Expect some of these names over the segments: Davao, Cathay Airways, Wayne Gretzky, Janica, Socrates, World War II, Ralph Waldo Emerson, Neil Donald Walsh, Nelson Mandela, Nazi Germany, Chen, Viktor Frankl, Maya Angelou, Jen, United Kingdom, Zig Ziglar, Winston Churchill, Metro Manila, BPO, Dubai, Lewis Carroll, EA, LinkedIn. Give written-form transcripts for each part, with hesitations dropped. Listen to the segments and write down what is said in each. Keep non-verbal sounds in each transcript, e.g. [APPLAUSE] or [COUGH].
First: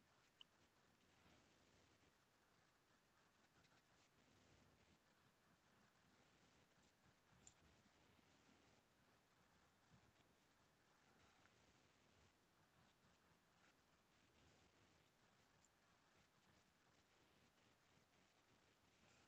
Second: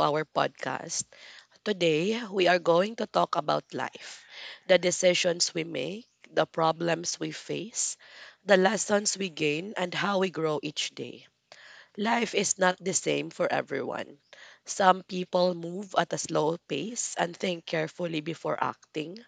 our podcast. Today, we are going to talk about life, the decisions we make, the problems we face, the lessons we gain, and how we grow each day. Life is not the same for everyone. Some people move at a slow pace and think carefully before acting,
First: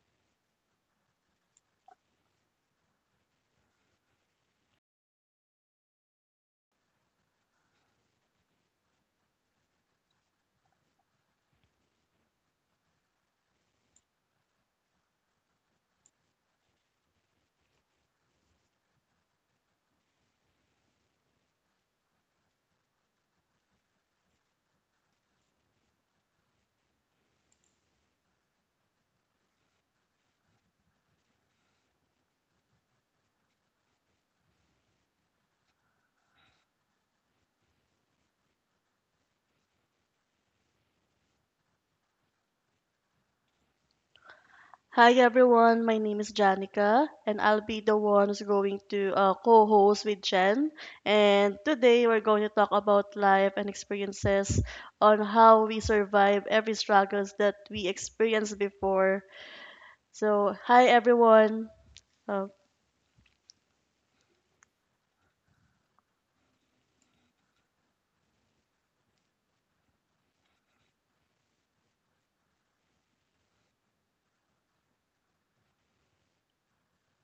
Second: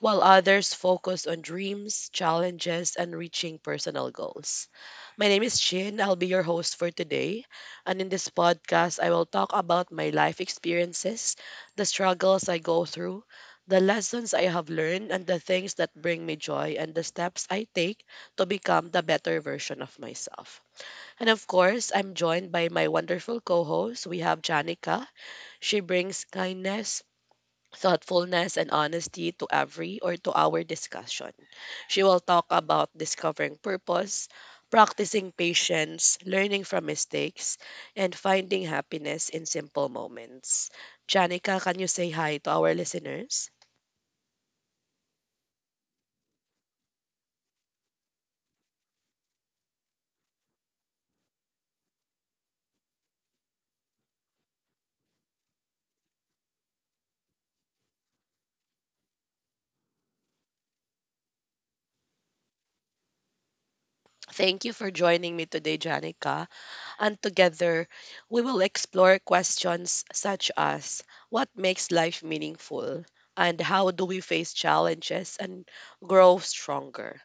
while others focus on dreams, challenges, and reaching personal goals. My name is Chin. I'll be your host for today. And in this podcast, I will talk about my life experiences, the struggles I go through, the lessons I have learned, and the things that bring me joy, and the steps I take to become the better version of myself. And of course, I'm joined by my wonderful co host. We have Janica. She brings kindness, thoughtfulness and honesty to every or to our discussion. She will talk about discovering purpose, practicing patience, learning from mistakes, and finding happiness in simple moments. Janica, can you say hi to our listeners? Hi everyone, my name is Janica and I'll be the one who's going to co-host with Jen. And today we're going to talk about life and experiences on how we survive every struggles that we experienced before. So, hi everyone. Uh, Thank you for joining me today, Janica, and together we will explore questions such as what makes life meaningful and how do we face challenges and grow stronger.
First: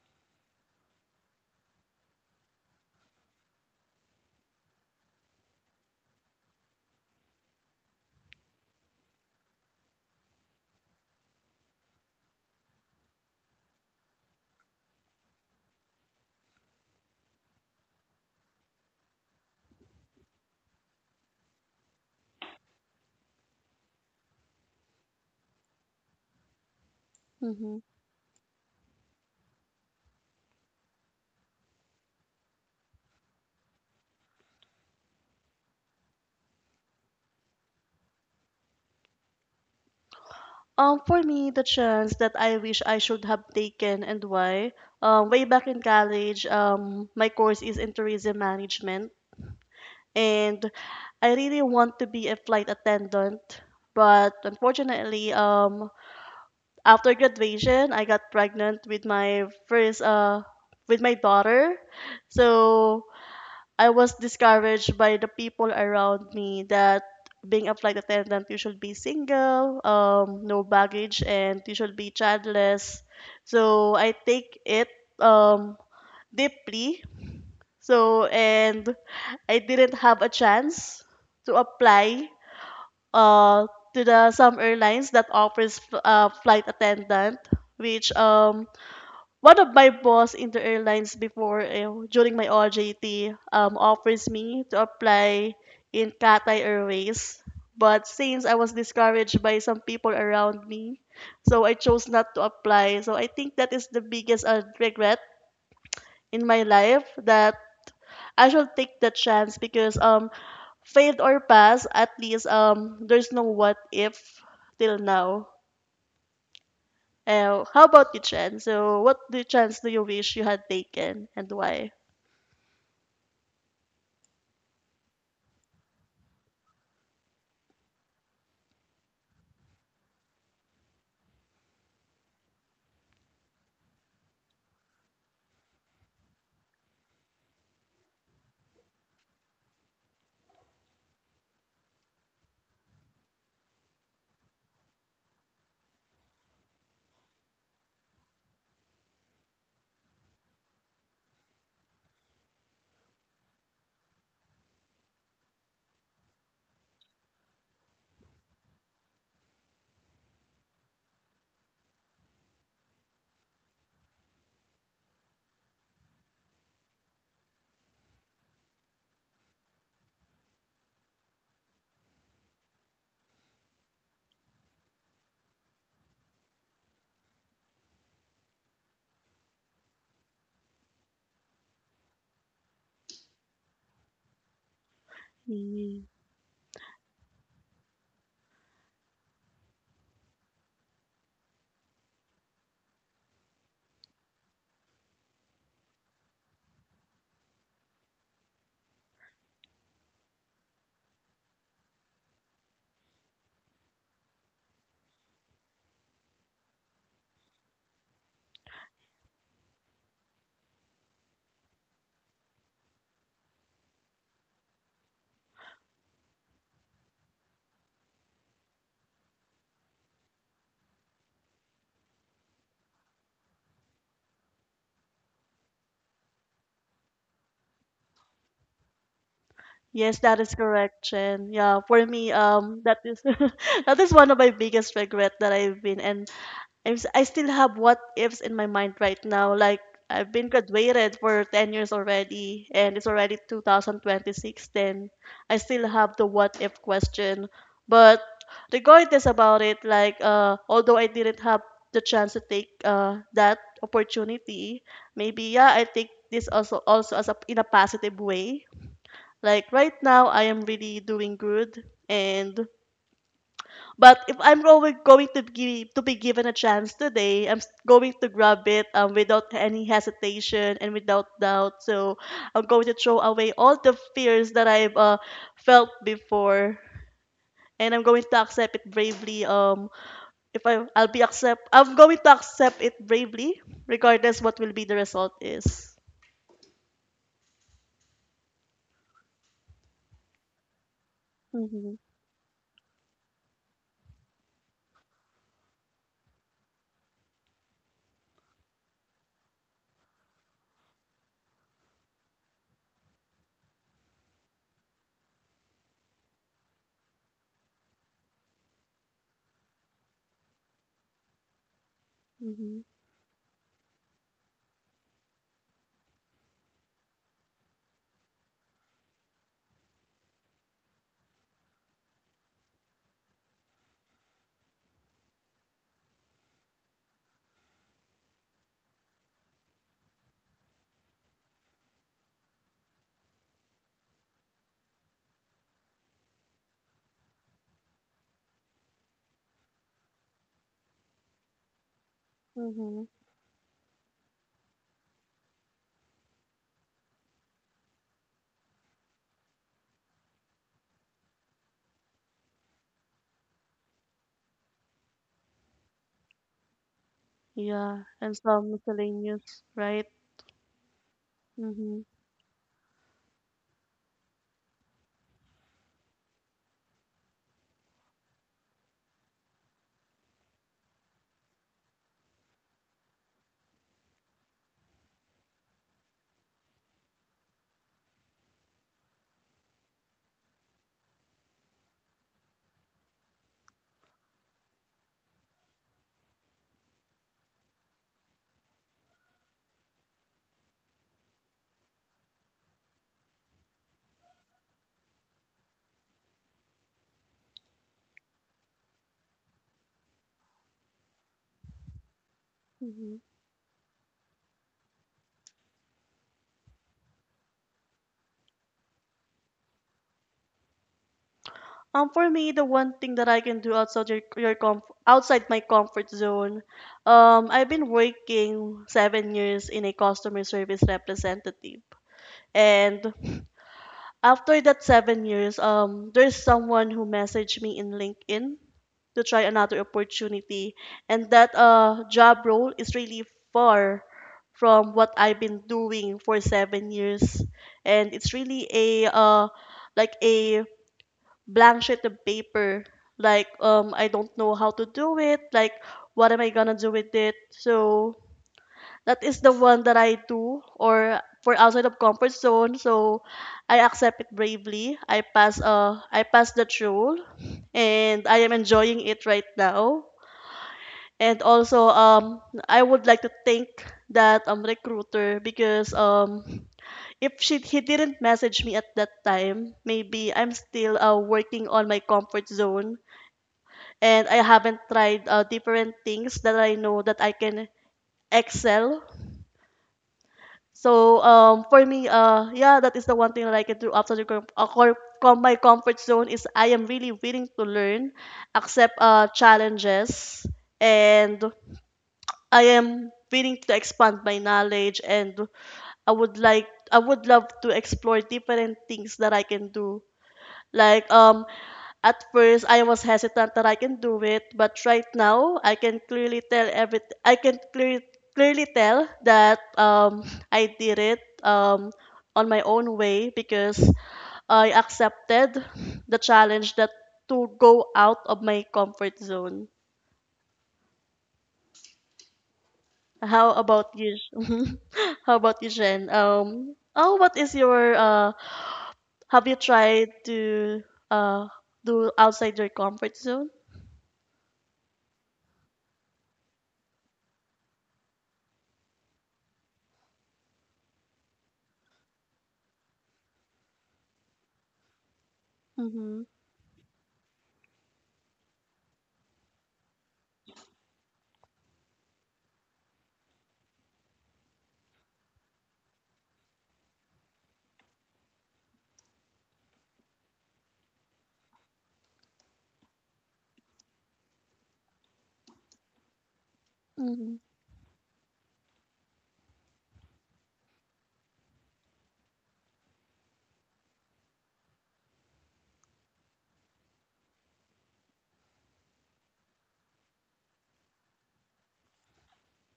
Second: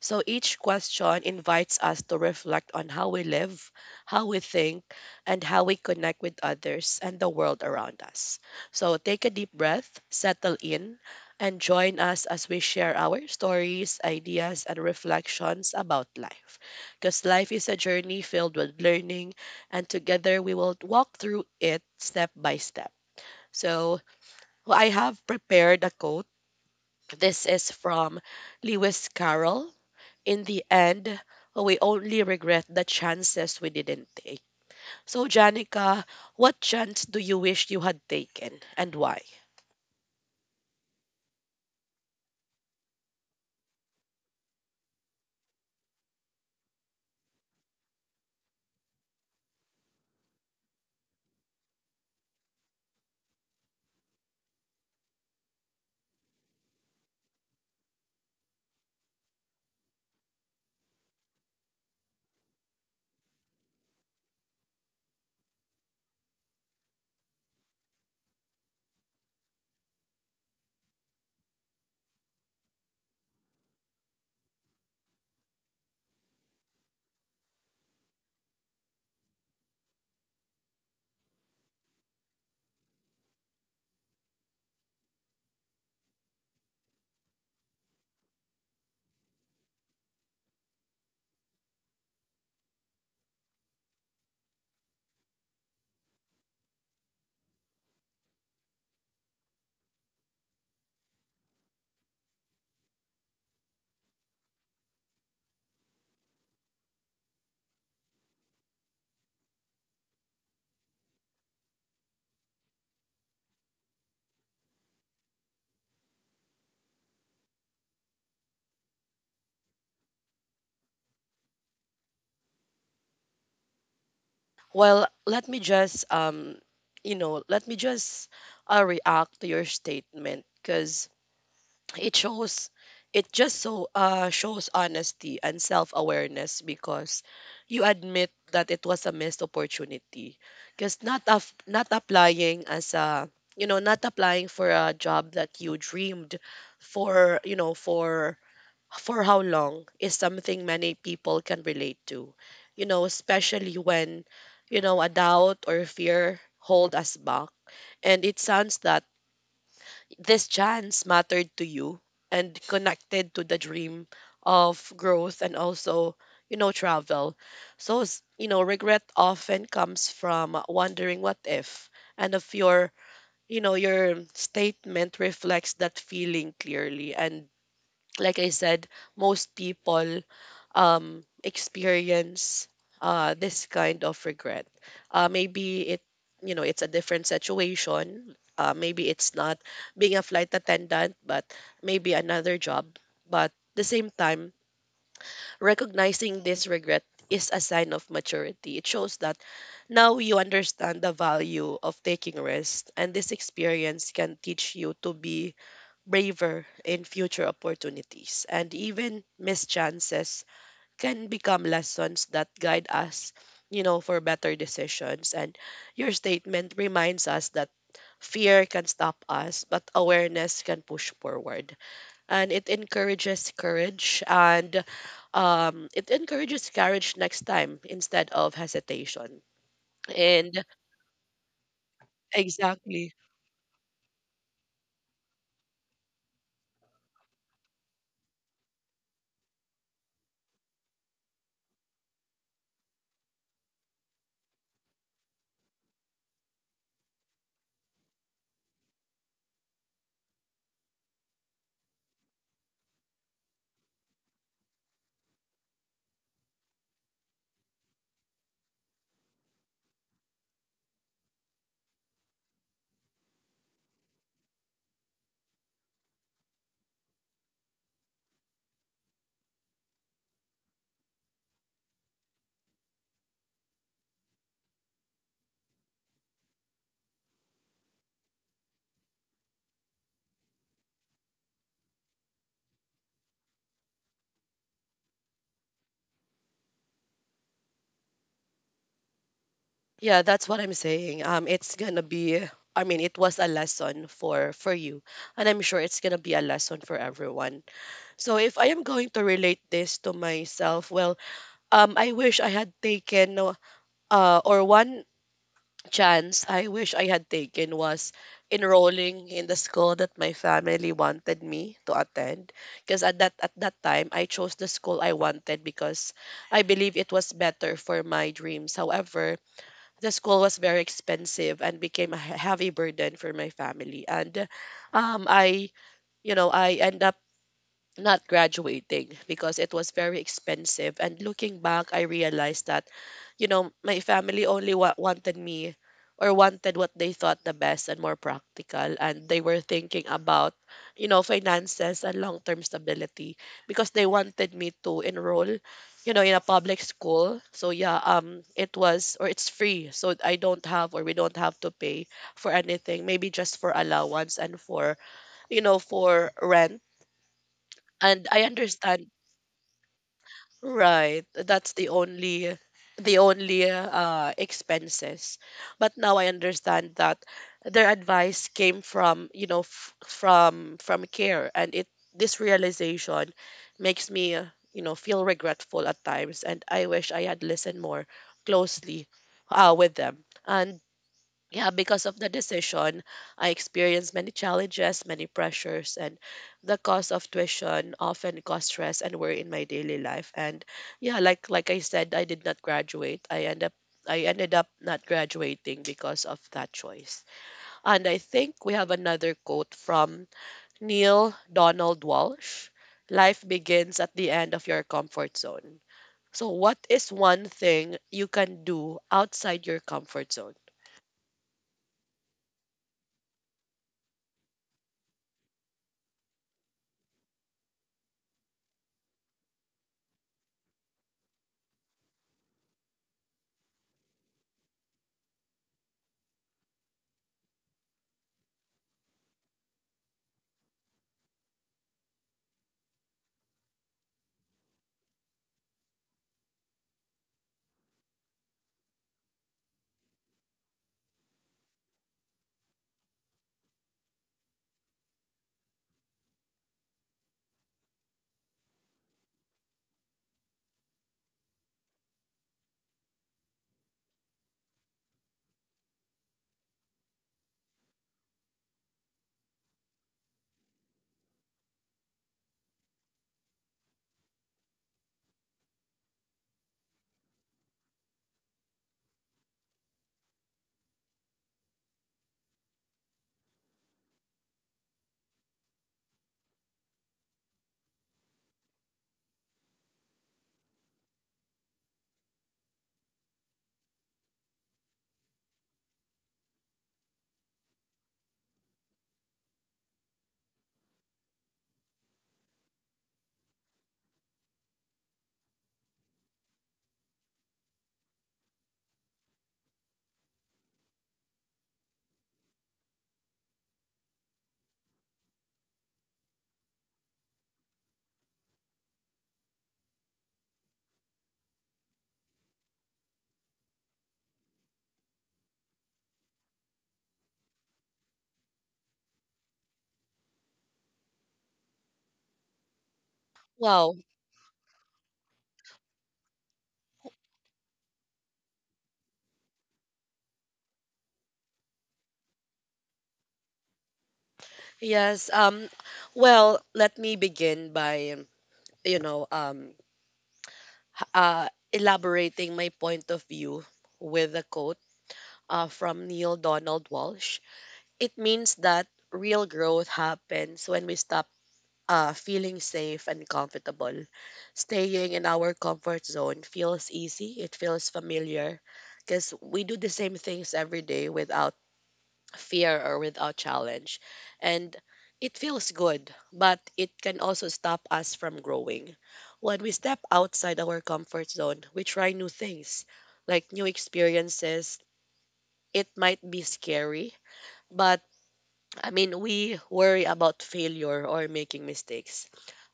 So each question invites us to reflect on how we live, how we think, and how we connect with others and the world around us. So take a deep breath, settle in, and join us as we share our stories, ideas, and reflections about life, because life is a journey filled with learning, and together we will walk through it step by step. So, well, I have prepared a quote. This is mhm. from Lewis Carroll. In the end, we only regret the chances we didn't take. So, Janica, what chance do you wish you had taken and why? For me, the chance that I wish I should have taken and why. Way back in college, my course is in tourism management and I really want to be a flight attendant. But unfortunately, after graduation, I got pregnant with my first with my daughter. So I was discouraged by the people around me that being a flight attendant, you should be single, no baggage, and you should be childless. So I take it um, deeply so, and I didn't have a chance to apply uh, to the some airlines that offers flight attendant, which one of my boss in the airlines before during my OJT offers me to apply in Cathay Airways. But since I was discouraged by some people around me, so I chose not to apply. So I think that is the biggest regret in my life that I shall take the chance because failed or pass, at least there's no what if till now. How about you, Chen? So what the chance do you wish you had taken and why? Well, let me just, you know, let me just react to your statement because it shows it just so shows honesty and self-awareness because you admit that it was a missed opportunity because not applying as a, you know, not applying for a job that you dreamed for, you know, for how long is something many people can relate to, you know, especially when, you know, a doubt or fear hold us back. And it sounds that this chance mattered to you and connected to the dream of growth and also, you know, travel. So you know, regret often comes from wondering what if, and if your you know your statement reflects that feeling clearly, and like I said, most people experience this kind of regret. Maybe it, Mm. you know, it's a different situation. Maybe it's not being a flight attendant, but maybe another job. But the same time, recognizing this regret is a sign of maturity. It shows that now you understand the value of taking risks, and this experience can teach you to be braver in future opportunities, and even mischances can become lessons that guide us, you know, for better decisions. And your statement reminds us that fear can stop us, but awareness can push forward. And it encourages courage and it encourages courage next time instead of hesitation. Yes, that is And correct, Chen. Yeah, for me, that exactly. is [LAUGHS] that is one of my biggest regret that I've been and I still have what ifs in my mind right now. Like, I've been graduated for 10 years already, and it's already 2026, then I still have the what if question. But regardless about it, like, although I didn't have the chance to take that opportunity, maybe, yeah, I take this also as a, in a positive way. Like, right now, I am really doing good, and but if I'm going to be given a chance today, going to grab it without any hesitation and without doubt. So I'm going to throw away all the fears that I've felt before, and I'm going to accept it bravely. If I'm going to accept it bravely, regardless what will be the result is. Yeah, that's what I'm saying. It's Mm-hmm, gonna be, I mean, it was a lesson for you, and I'm sure it's gonna be a lesson for everyone. So if I am going to relate this to myself, I wish I had taken or one chance I wish I had taken was enrolling in the school that my family wanted me to attend. mm-hmm, Because at that time, I chose the school I wanted because I believe it was better for my dreams. However, the school was very expensive and became a heavy burden for my family. And um, I, I end up not graduating because it was very expensive. And looking back, I realized that, you know, my family only wanted me, or wanted what they thought the best and more practical. And they were thinking about, you know, finances and long term mm-hmm. stability, because they wanted me to enroll, you know, in a public school. It was, or it's free. So I don't have, or we don't have to pay for anything, maybe just for allowance and for, you know, for rent, Yeah, and and I some understand. miscellaneous, right? Right. That's Mm-hmm, the only expenses. But now I understand that their advice came from, you know, from care. And it this realization makes me, you know, feel regretful at times, and I wish I had listened more closely with them. And yeah, because of the decision, I experienced many challenges, many pressures, and the cost of tuition often caused stress and worry in my daily life. And yeah, like I said, I did not graduate. I ended up not graduating because of that choice. And I think we have another quote from Neil Donald Walsh. mm-hmm. Life begins at the end of your comfort zone. So what is one thing you can do outside your comfort zone? For me, the one thing that I can do outside your comf outside my comfort zone, I've been working 7 years in a customer service representative, and after that 7 years, there's someone who messaged me in LinkedIn to try another opportunity, and that job role is really far from what I've been doing for 7 years, and it's really a like a blank sheet of paper like I don't know how to do it, like what am I gonna do with it. So that is the one that I do or for outside of comfort zone. So I accept it bravely, I pass, I pass the rule and I am enjoying it right now. And also I would like to thank that recruiter because if she he didn't message me at that time, maybe I'm still working on my comfort zone and I haven't tried different things that I know that I can excel. So for me, yeah, that is the one thing that I can do outside the my comfort zone is I am really willing to learn, accept challenges, and I am willing to expand my knowledge and I would like I would love to explore different things that I can do. Like, at first I was hesitant that I can do it, but right now I can clearly tell every I can clearly tell that I did it on my own way because I accepted the challenge that to go out of my comfort zone. How about Wow, you? [LAUGHS] How about you, Jen? Oh, what is your Have you tried to uh do outside your comfort zone? yes. Well, let me begin by, you know, um, elaborating my point of view with a quote from Mm-hmm. Neil Donald Walsh. It means that real growth happens when we stop feeling safe and comfortable. Staying in our comfort zone feels easy, it feels familiar because we do the same things every day without fear or without challenge. And it feels good, but it can Mm-hmm. also stop us from growing. When we step outside our comfort zone, we try new things, like new experiences. It might be scary, but I mean, we worry about failure or making mistakes.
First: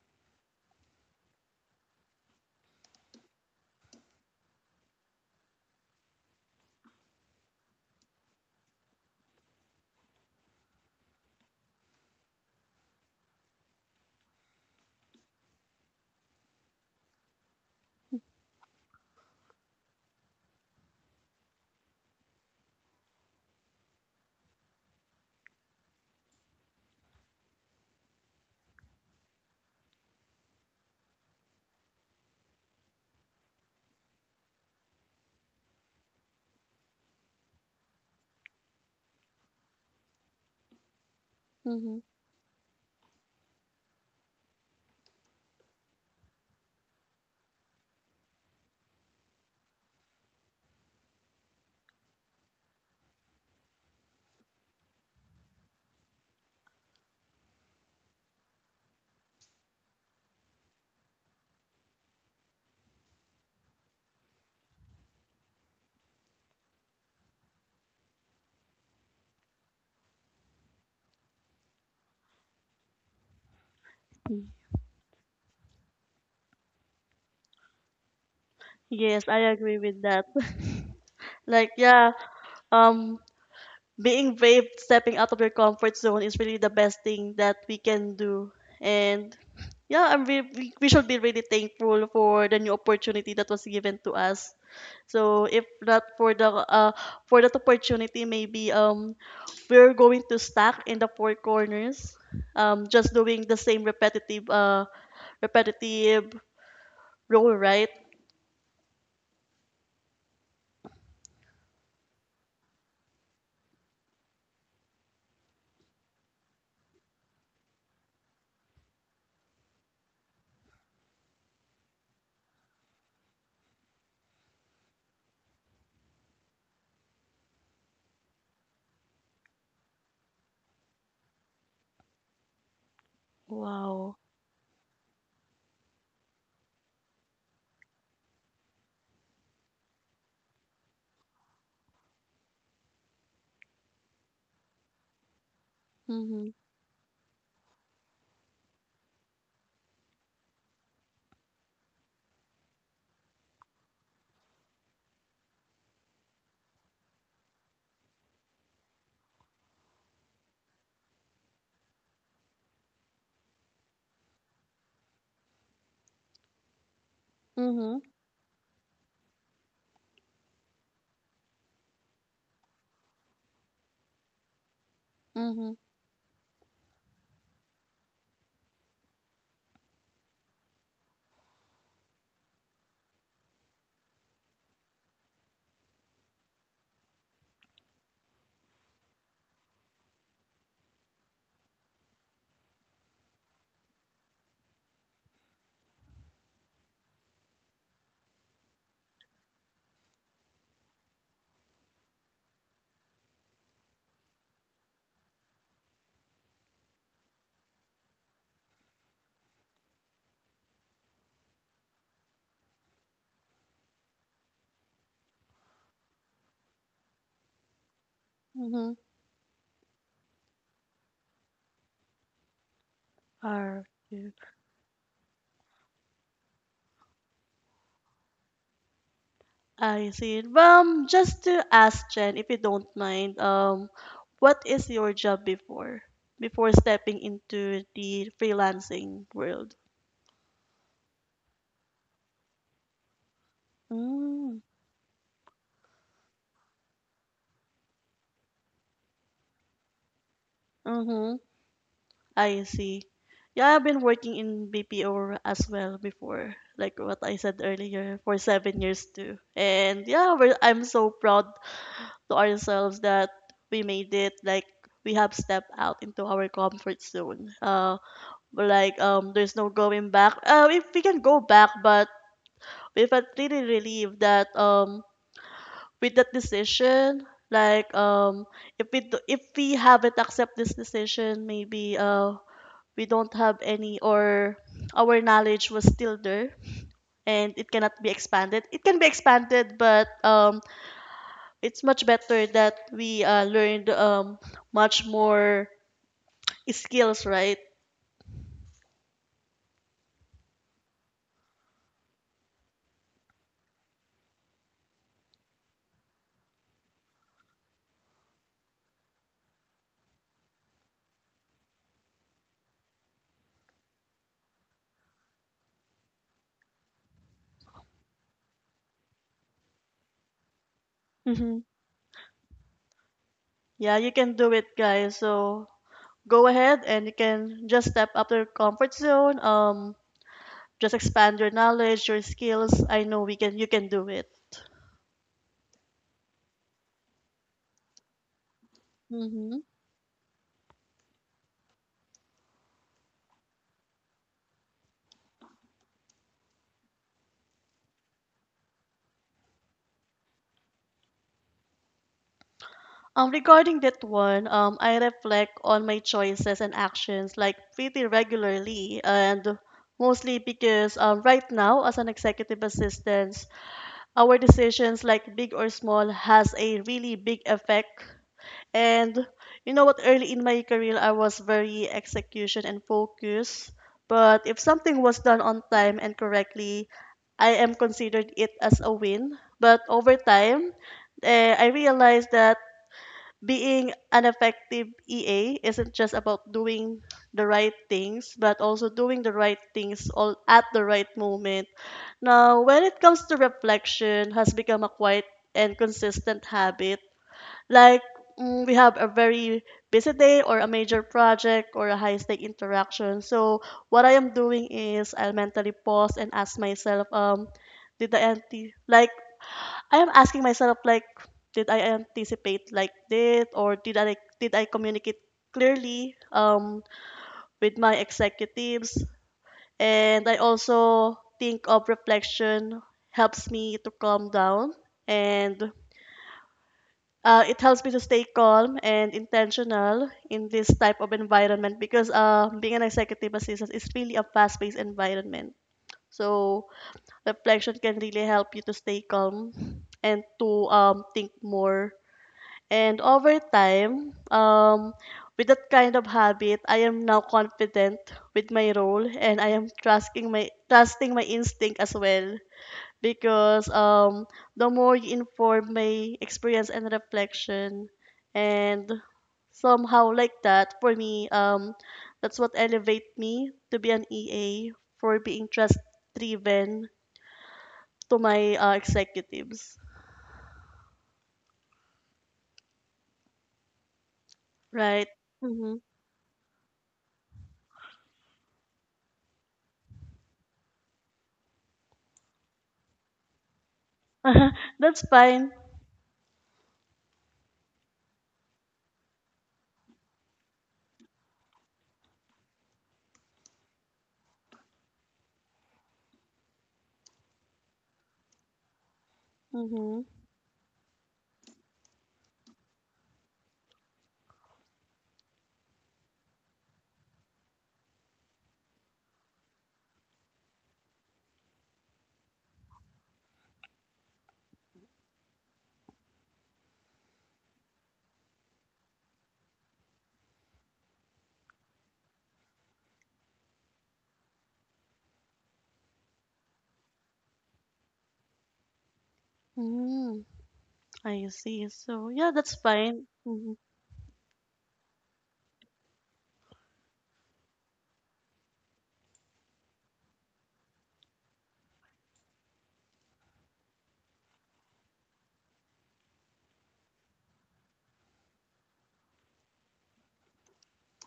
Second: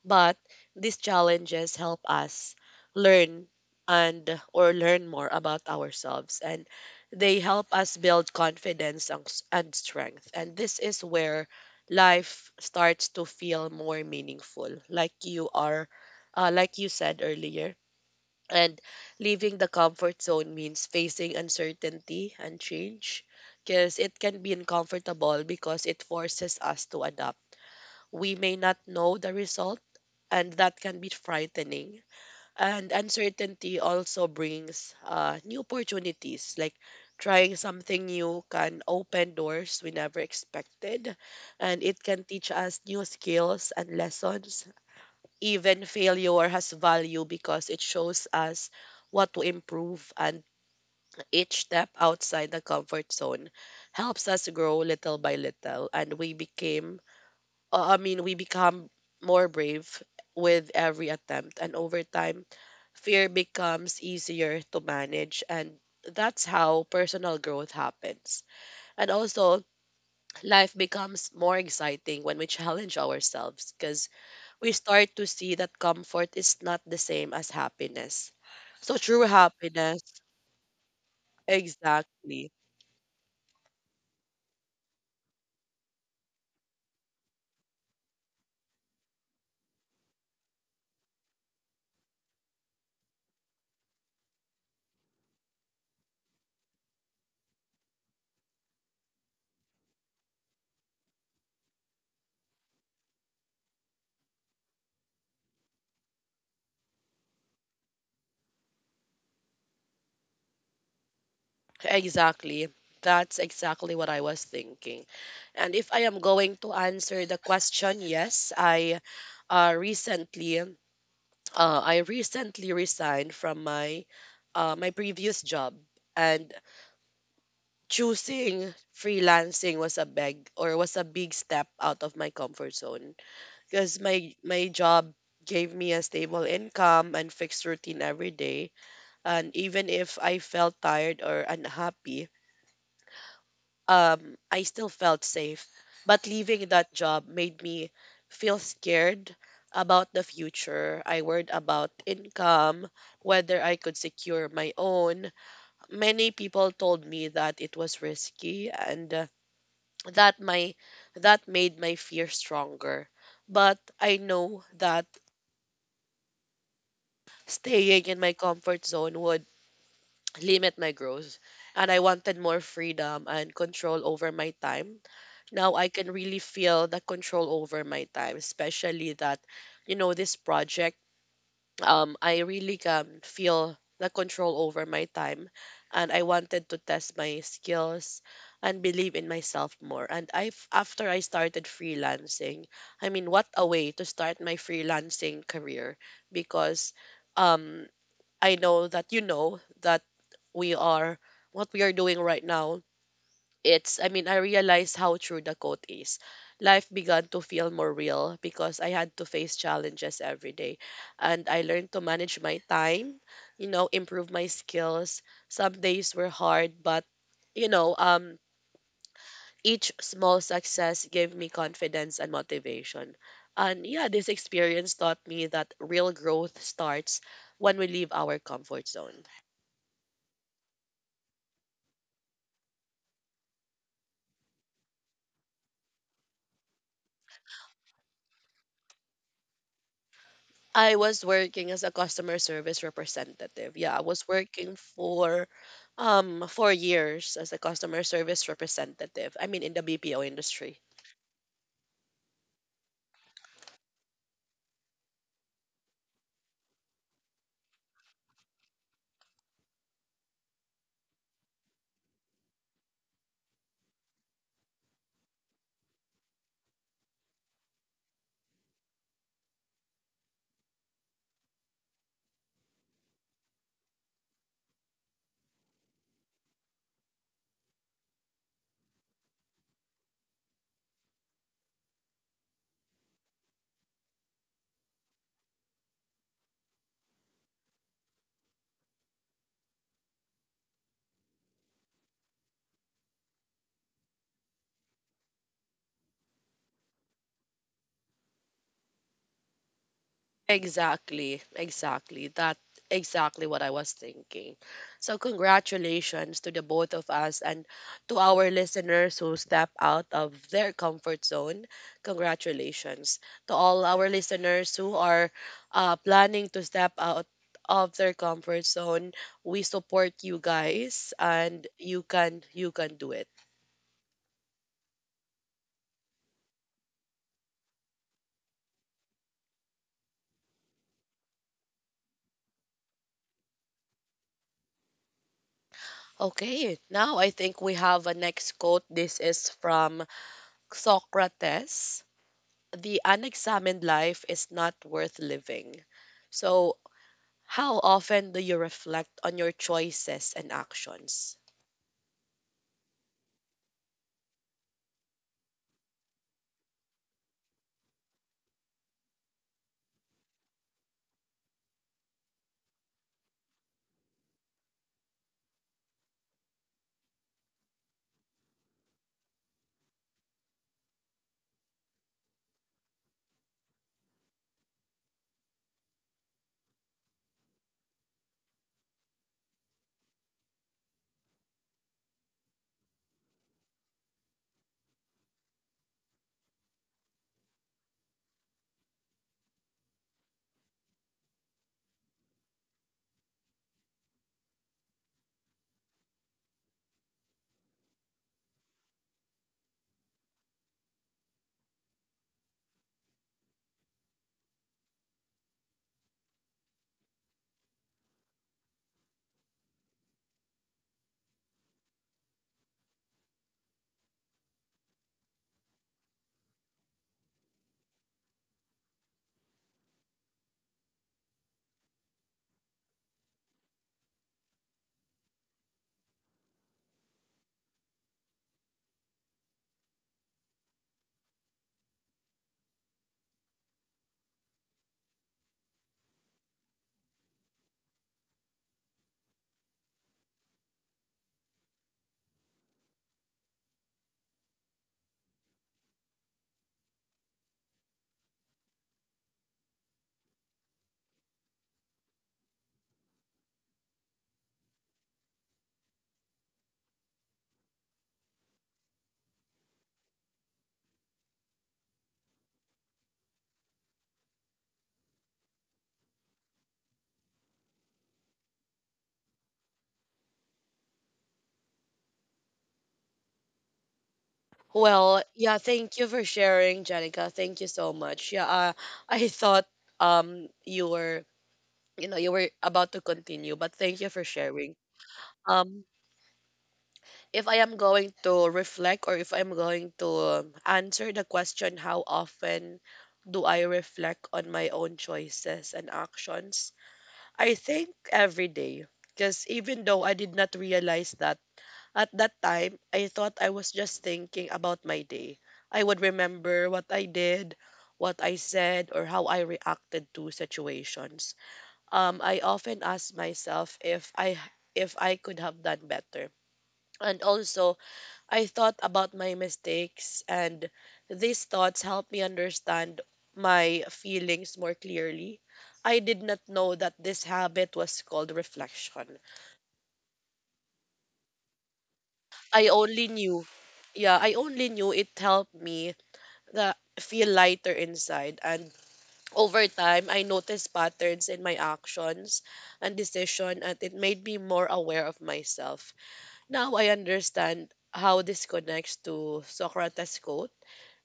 But these challenges help us learn and, or learn more about ourselves, and they help us build confidence and and strength. And this is where life starts to feel more meaningful, like you are, like you said earlier. And leaving the comfort zone means facing uncertainty and change, because it can be uncomfortable because it forces us to adapt. We may not know the result, and that can be frightening. And uncertainty also brings new opportunities, like trying something new can open doors we never expected, and Mm-hmm. it can teach us new skills and lessons. Even failure has value because it shows us what to improve, and each step outside the comfort zone helps us grow little by little, and we became I mean, we become more brave with every attempt, and over time, fear becomes easier to manage, and that's how personal growth happens. And also, life becomes more exciting when we challenge ourselves because we start to see that comfort is not the same as happiness. So, true Yes, I agree happiness, with that. [LAUGHS] Like, yeah, exactly. um, being brave, stepping out of your comfort zone is really the best thing that we can do. And yeah, we should be really thankful for the new opportunity that was given to us. So if not for the for that opportunity, maybe we're going to stack in the four corners, just doing the same repetitive role, right? Exactly. That's exactly what I was thinking. And if I am going to answer the question, yes, uh, recently I recently resigned from my my previous job, and choosing freelancing was a big or was a big step out of my comfort zone, because Wow. My job gave me a stable income and fixed routine every day, and even if I felt tired or unhappy, I still felt safe. But Mm-hmm. leaving that job made me feel scared about the future. I worried about income, whether I could secure my own. Many people told me that it was risky, and that my that made my fear stronger. But I know that staying Mm-hmm. in my comfort zone would limit my growth, and I wanted more freedom and control over my time. Now Mm-hmm. I can really feel the control over my time, especially that, you know, this project, I really can feel the control over my time. And I wanted to test my skills and believe in myself more. And I, after I started freelancing, I mean, what a way to start my freelancing career, because um, I know that you know that we are, what we are doing right now, it's, I mean, I realized how true the quote is. Life began to feel more real because I had to face challenges every day, and I learned to manage my time, you know, improve my skills. Some days were hard, but you know, um, Mm-hmm. each small success gave me confidence and motivation. Are And yeah, this experience taught me that real growth starts when we leave our comfort zone. I see it. Just to ask Jen, if you don't mind, what is your job before stepping into the freelancing world? I was working as a customer service representative. Yeah, I was Mm. working for 4 years as a customer service representative. I mean in the BPO industry. Mm-hmm. I see. Yeah, I've been working in BPO as well before, like what I said earlier, for 7 years too. And yeah, I'm so proud to ourselves that we made it, like we have stepped out into our comfort zone but like there's no going back, if we can go back but we felt really relieved that with that decision, like if we do, if we haven't accept this decision, maybe we don't have any or our knowledge was still there and it cannot be expanded it can be expanded but it's much better that we learned much more skills, right? Exactly, exactly. That, exactly what I was thinking. So congratulations to the both of us and to our listeners who step out of their comfort zone. Congratulations to all our listeners who are planning to step out of their comfort zone. We support you guys Hmm. and you can do it. Yeah, you can do it, guys. So go ahead and you can just step up your comfort zone. Just expand your knowledge, your skills. I know we can. You can do it. Okay, now I think we have a next quote. This is Mm-hmm. from Socrates. The unexamined life is not worth living. So, how often do you reflect on your choices and actions? Regarding that one, I reflect on my choices and actions like pretty regularly, and mostly because right now as an executive assistant, our decisions, like big or small, has a really big effect. And you know what, early in my career, I was very execution and focus. But if something was done on time and correctly, I am considered it as a win. But over time, I realized that being an effective EA isn't just about doing the right things, but also doing the right things all at the right moment. Now, when it comes to reflection, has become a quiet and consistent habit. Like we have a very busy day or a major project or a high stake interaction. So what I am doing is I'll mentally pause and ask myself, did the entity like I am asking myself, like did I anticipate like this or did I communicate clearly with my executives, and I also think of reflection helps me to calm down and it helps me to stay calm and intentional in this type of environment because being an executive assistant is really a fast-paced environment. So reflection can really help you to stay calm and to think more. And over time, with that kind of habit, I am now confident with my role and I am trusting my instinct as well because the more you inform my experience and reflection and somehow like that for me, that's what elevate me to be an EA for being trust driven to my executives, right? Well, yeah, Hmm. thank you for sharing, Jenica. Thank you so much. Yeah, I thought you were you were about to continue, but thank you for sharing. [LAUGHS] That's fine. Um, if I am going to reflect, or if I'm going to answer the question, how often do I reflect on my own choices and actions? I think every day, because even though Hmm. I did not realize that at that time, I thought I was just thinking about my day. I would remember what I did, what I said, or how I reacted to situations. I often ask myself if I could have done better. And also, I thought about my mistakes, and these thoughts helped me understand my feelings more clearly. I did not know that this habit was called reflection. Mm, I see. So yeah, that's I fine. only knew, Hmm. yeah, I only knew it helped me that feel lighter inside. And over time, I noticed patterns in my actions and decision, and it made me more aware of myself. Now I understand how this connects to Socrates' quote.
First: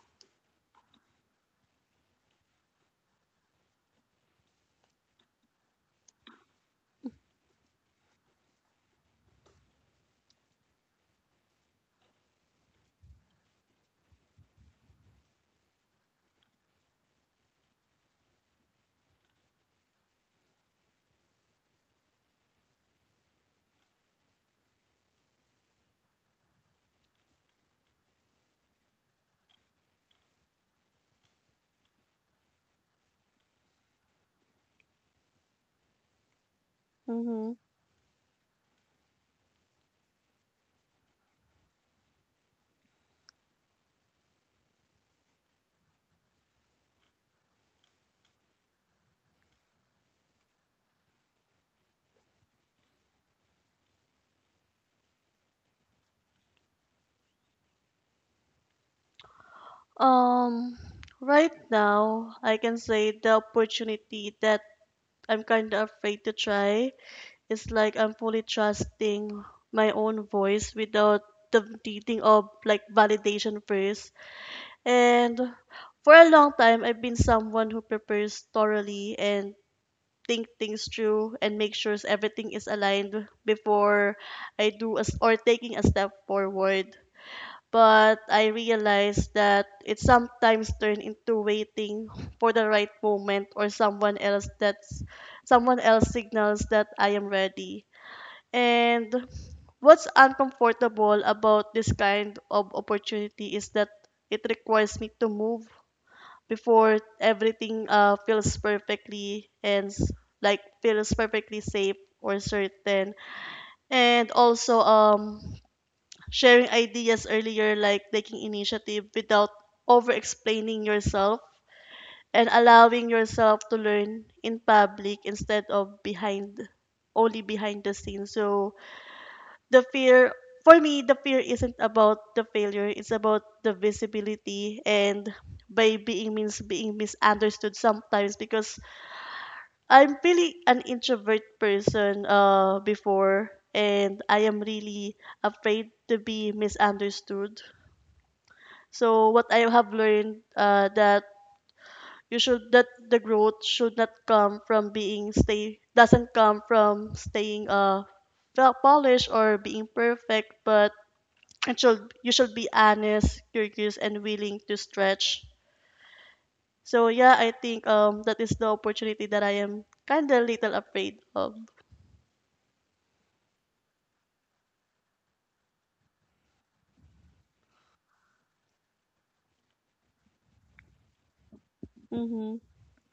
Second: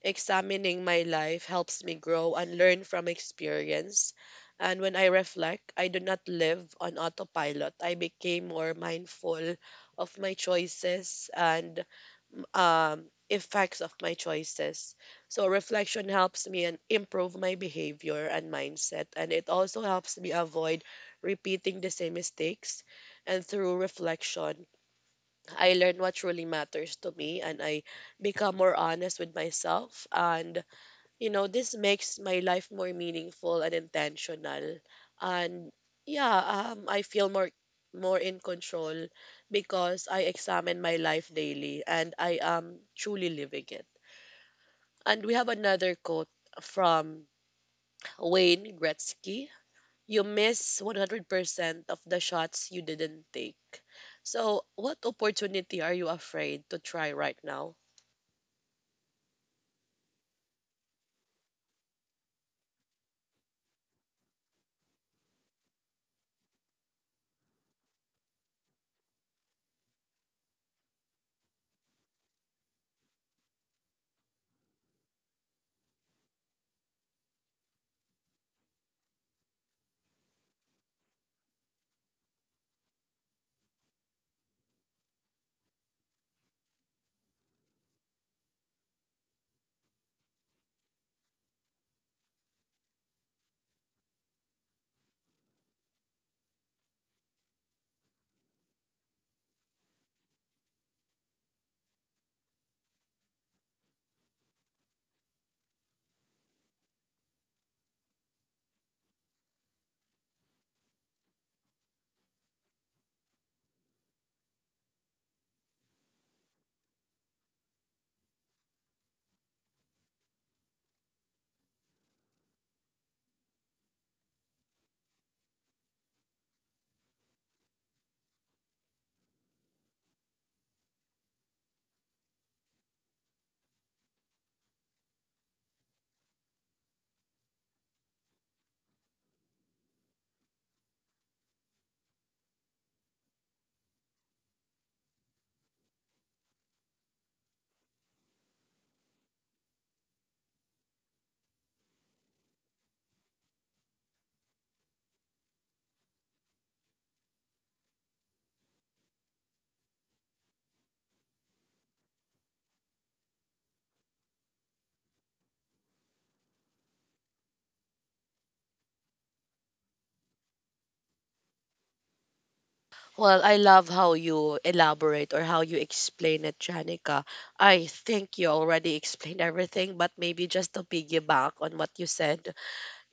Examining my life helps me grow and learn from experience. And when I reflect, I do not live on autopilot. I became more mindful of my choices and, effects of my choices. So, reflection helps me and improve my behavior and mindset. And it also helps me avoid repeating the same mistakes. And through reflection, I learn what truly matters to me, and I become more honest with myself. And this makes my life more meaningful and intentional. And yeah, I feel more Hmm. more in control because I examine my life daily and I am truly living it. And we have another quote from Wayne Gretzky. You miss 100% of the shots you didn't take. So, what opportunity are you afraid to try right now? Um, right now, I can say the opportunity that I'm kind of afraid to try is like I'm fully trusting my own voice without the needing of like validation first. And for a long time, I've been someone who prepares thoroughly and think things through and make sure everything is aligned before I do as or taking a step forward. But I realized that it sometimes turned into waiting [LAUGHS] for the right moment or someone else, that's someone else signals that I am ready. And what's uncomfortable about this kind of opportunity is that it requires me to move before everything feels perfectly like feels perfectly safe or certain. And also sharing ideas earlier, like taking initiative without over explaining yourself, and allowing yourself to learn in public instead of behind only behind the scenes. So the fear for me the fear isn't about the failure, it's about the visibility and by being means being misunderstood sometimes because I'm really an introvert person before and I am really afraid to be misunderstood. So what I have learned, that you should that the growth should not come from being stay doesn't come from staying well polished or being perfect, but it should you should be honest, curious, and willing to stretch. So yeah, I think that is the opportunity that I am kind of little afraid of. Well, I love how you elaborate or how you explain it, Janica. I think you already explained everything, but maybe just to piggyback on what you said, Mhm.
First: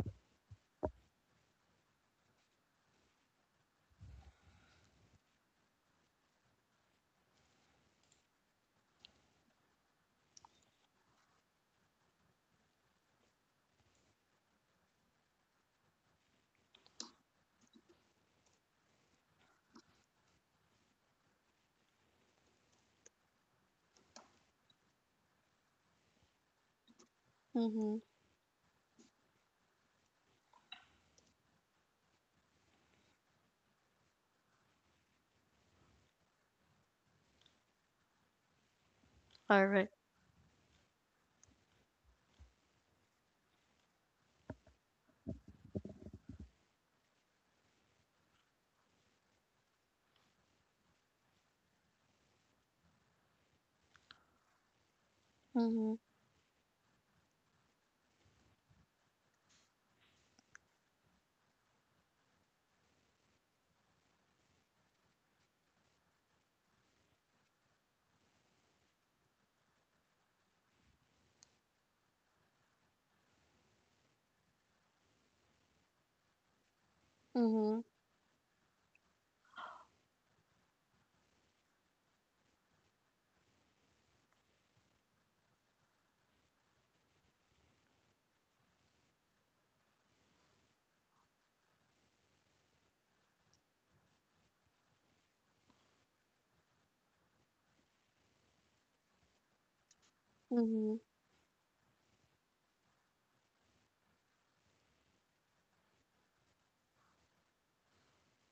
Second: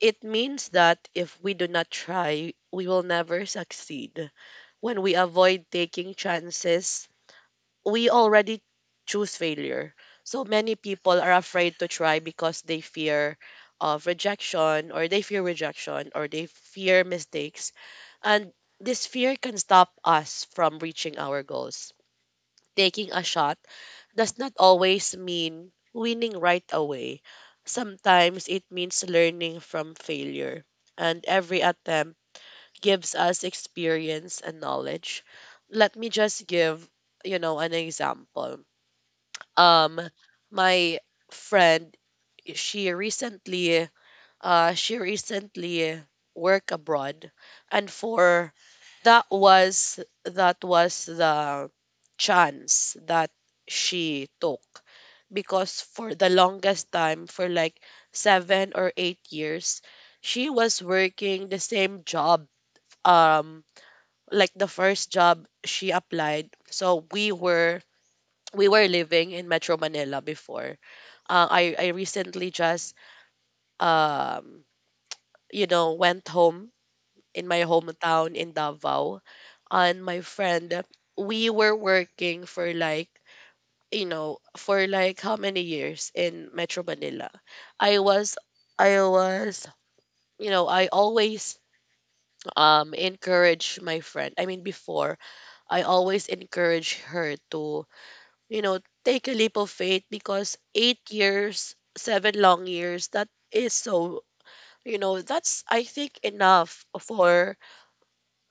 it means that if we do not try, we will never succeed. When we avoid taking chances, we already choose failure. So many people are afraid to try because they fear of rejection, or they fear rejection, or they fear mistakes, and this fear can stop us from reaching our goals. Taking a shot does not always mean winning right away. Mhm. Sometimes it means learning from failure. And every attempt gives us experience and knowledge. Let me just give, an example. All right. Um my friend, she recently she recently worked abroad, and for that was the chance that she took, because Mhm. for the longest time, for like 7 or 8 years, she was working the same job, um like the first job she applied. So we were living in Metro Manila before. I recently just, um went home in my Mhm. hometown in Davao. And my friend, we were working for like, for like how many years in Metro Manila. I was, I was, I always encourage my friend. I mean, before, I always encourage her to, you know, take a leap of faith, because Mhm. 8 years, seven long years, that is so, that's, I think, enough for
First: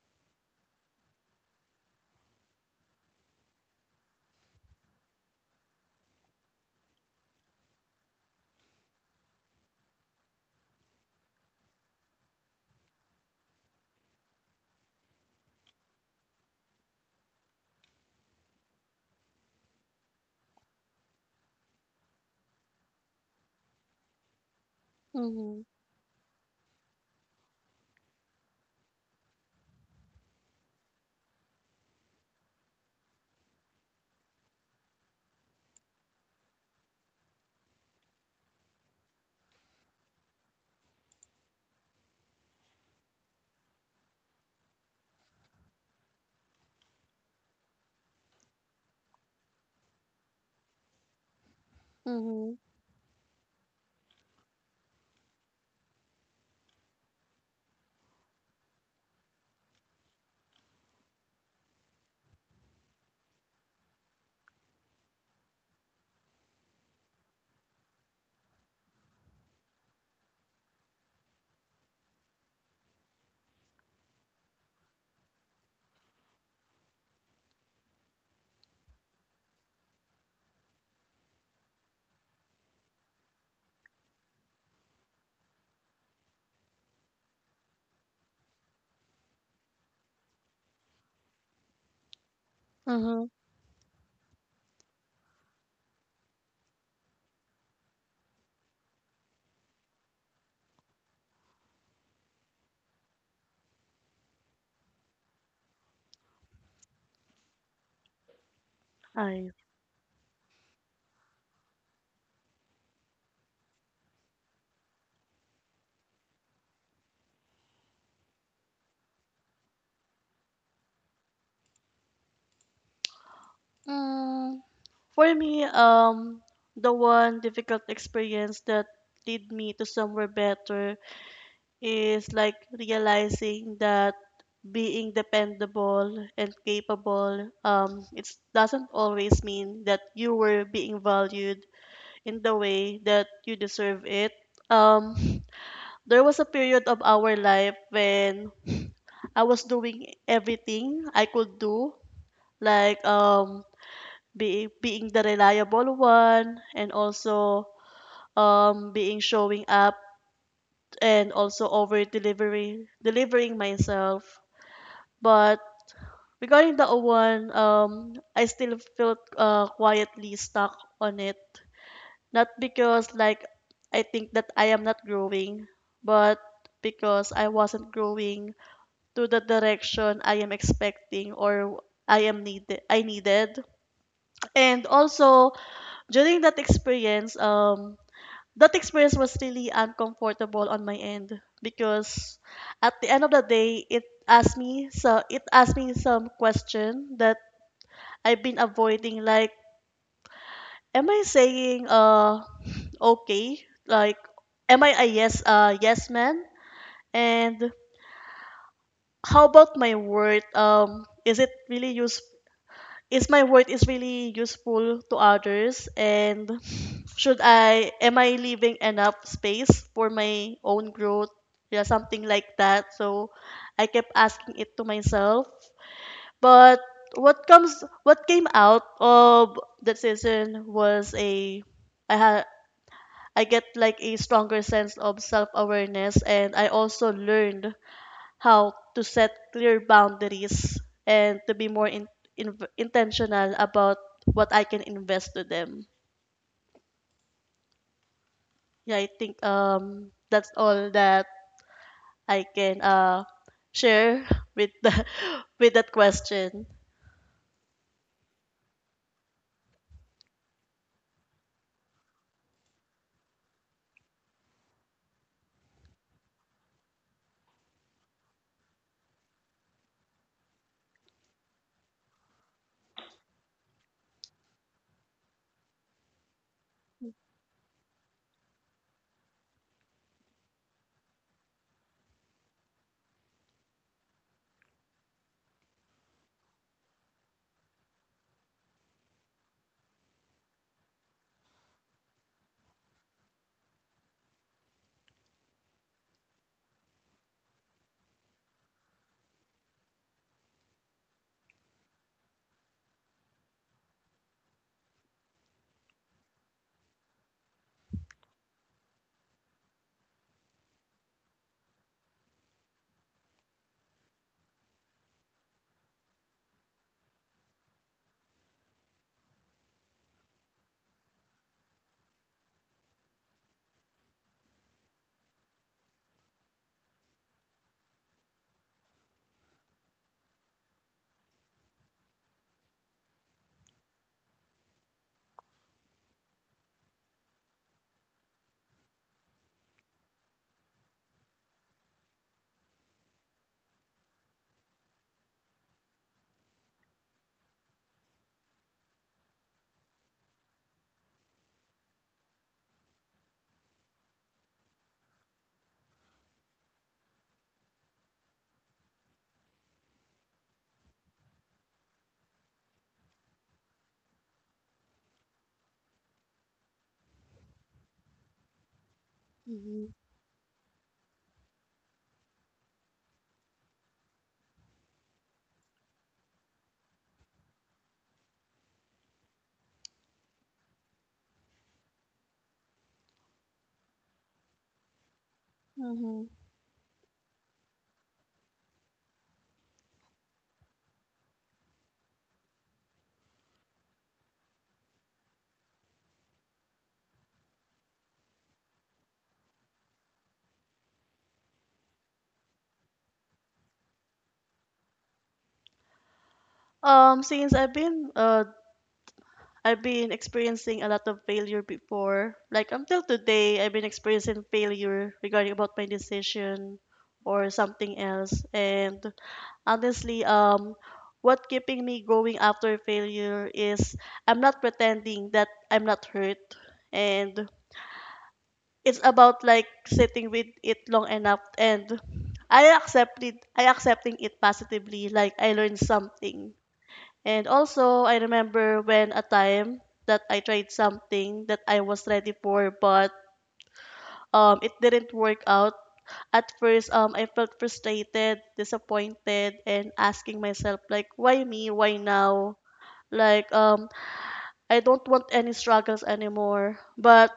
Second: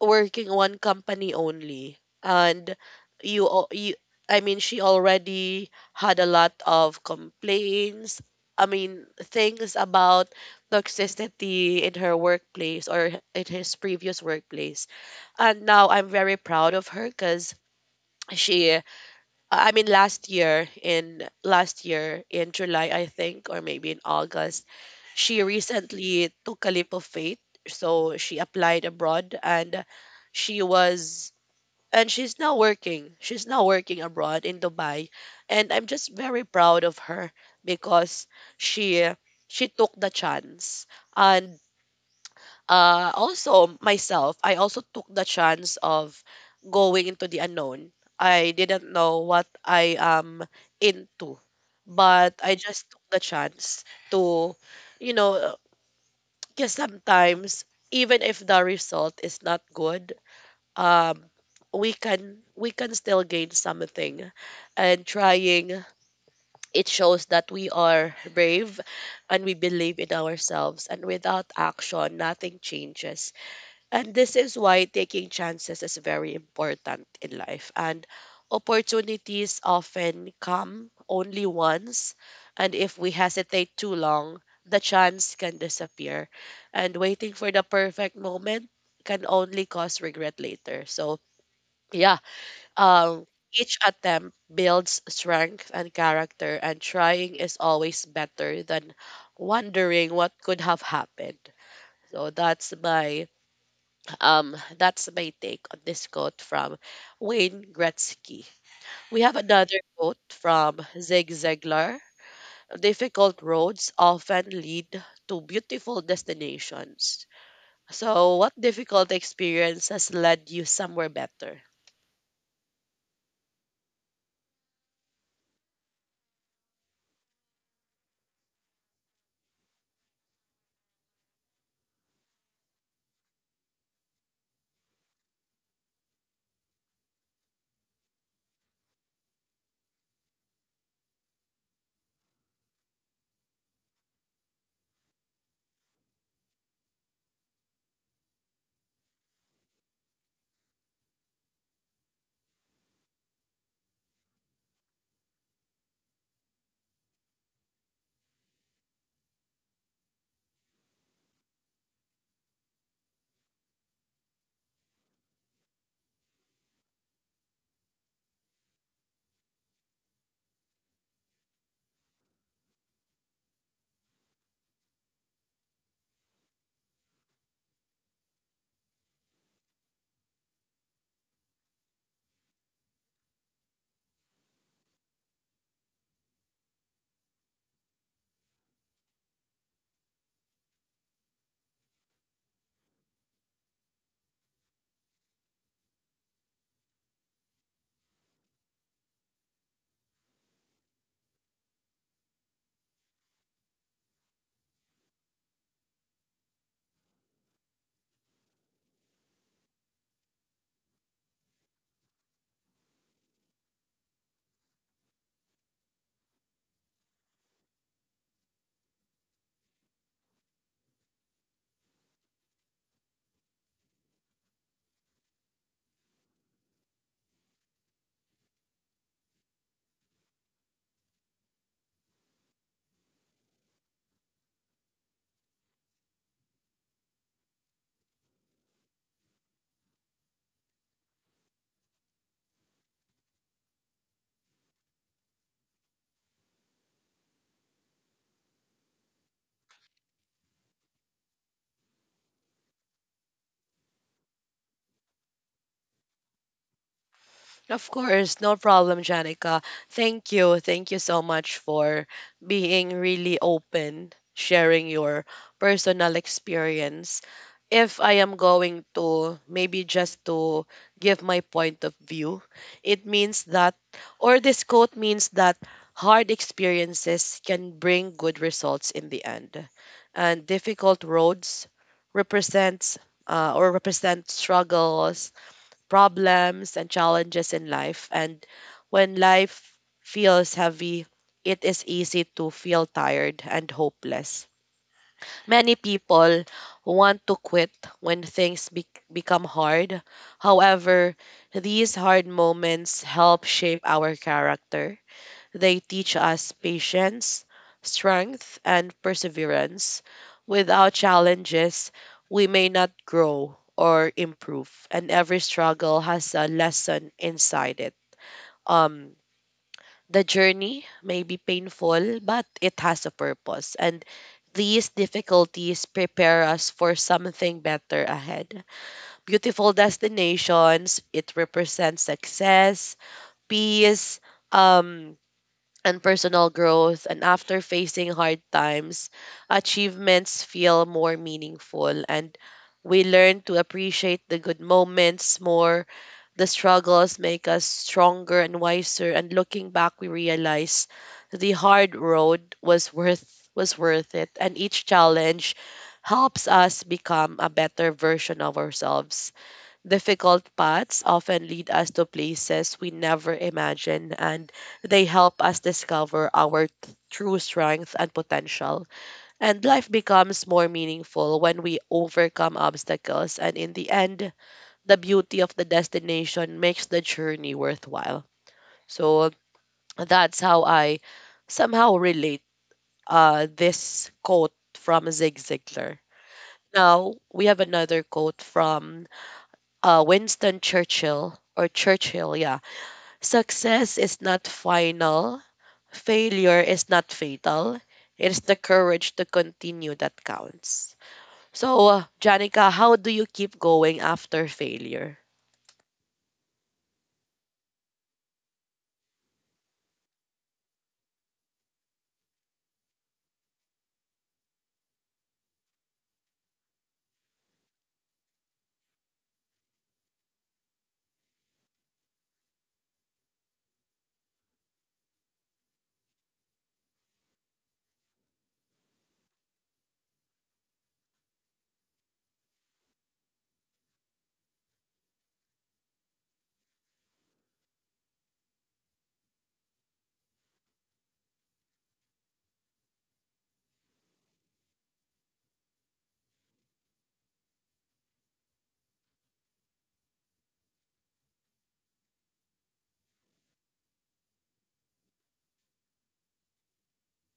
working one company only. And you, I mean, she already had a lot of complaints. I mean, things about toxicity in her workplace, or in his previous workplace. And now I'm very proud of her, cuz she, I mean, last year, in July, I think, or maybe in August, she Mhm. recently took a leap of faith. So she applied abroad, and she was and she's now working. She's now working abroad in Dubai, and I'm just very proud of her because she she took the chance. And also myself, I also took the chance of going into the unknown. I didn't know what I am into, but I Mhm. just took the chance to, you know, because sometimes even if the result is not good, um, we can still gain something, and trying, it shows that we are brave and we believe in ourselves. And without action, nothing changes, and this is why taking chances is very important in life. And opportunities often come only once, and if we hesitate too long, the chance can disappear, and waiting for the perfect moment can only cause regret later. So, yeah, um Mhm. each attempt builds strength and character, and trying is always better than wondering what could have happened. So that's my, that's my take on this quote from Wayne Gretzky. We have I. another quote from Zig Ziglar. Difficult roads often lead to beautiful destinations. So what difficult experience has led you somewhere better? Mm. For me, the one difficult experience that led me to somewhere better is like realizing that being dependable and capable, it doesn't always mean that you were being valued in the way that you deserve it. Um, [LAUGHS] there was a period of our life when I was doing everything I could do, like being the reliable one and also being showing up and also over delivery delivering myself, but regarding the O one, I still felt quietly stuck on it, not because like I think that I am not growing, but because I wasn't growing to the direction I am expecting or I needed. And also, during that experience was really uncomfortable on my end, because at the end of the day, it asked me some question that I've been avoiding. Like, am I saying okay? Like, am I a yes man? And how about my word? Is it really useful? Is my word is really useful to others? And should I am I leaving enough space for my own growth? Yeah, something like that. So I kept asking it to myself. But what came out of that season was a I had I get like a stronger sense of self awareness, and I also learned how to set clear boundaries and to be more intentional about what I can invest to them. Yeah, I think that's all that I can share with [LAUGHS] with that question. Of course, no problem, Janica. Thank you. Thank you so much for being really open, sharing your personal experience. If I am going to maybe just to give my point of view, it means that, or this quote means that, hard experiences can bring good results in the end. And difficult roads represents, or represent, struggles, problems, and challenges in life. And when life feels heavy, it is easy to feel tired and hopeless. Many people want to quit when things become hard. However, these hard moments help shape our character. They teach us patience, strength, and perseverance. Without challenges, we may not grow or improve, and every struggle has a lesson inside it. Um, the journey may be painful, but it has a purpose, and these difficulties prepare us for something better ahead. Beautiful destinations, it represents success, peace, um, and personal growth. And after facing hard times, achievements feel more meaningful, and we learn to appreciate the good moments more. The struggles make us stronger and wiser, and looking back, we realize the hard road was worth, was worth it, and each challenge helps us become a better version of ourselves. Difficult paths often lead us to places we never imagined, and they help us discover our true strength and potential. And life Mhm. becomes more meaningful when we overcome obstacles, and in the end, the beauty of the destination makes the journey worthwhile. So that's how I somehow relate, this quote from Zig Ziglar. Mhm. Now, we have another quote from, Winston Churchill, or Churchill, yeah. Success is not final, failure is not fatal. It is the courage to continue that counts. So, Janica, how do you keep going after failure? Since I've been experiencing a lot of failure before. Like, until today, I've been experiencing failure regarding about my decision or something else. And honestly, what keeping me going after failure is I'm not pretending that I'm not hurt, and it's about like sitting with it long enough and I accepting it positively. Like, I learned something. And also, I remember when a time that I tried something that I was ready for, but it didn't work out. At first, I felt frustrated, disappointed, and asking myself, like, why me? Why now? Like, I don't want any struggles anymore. But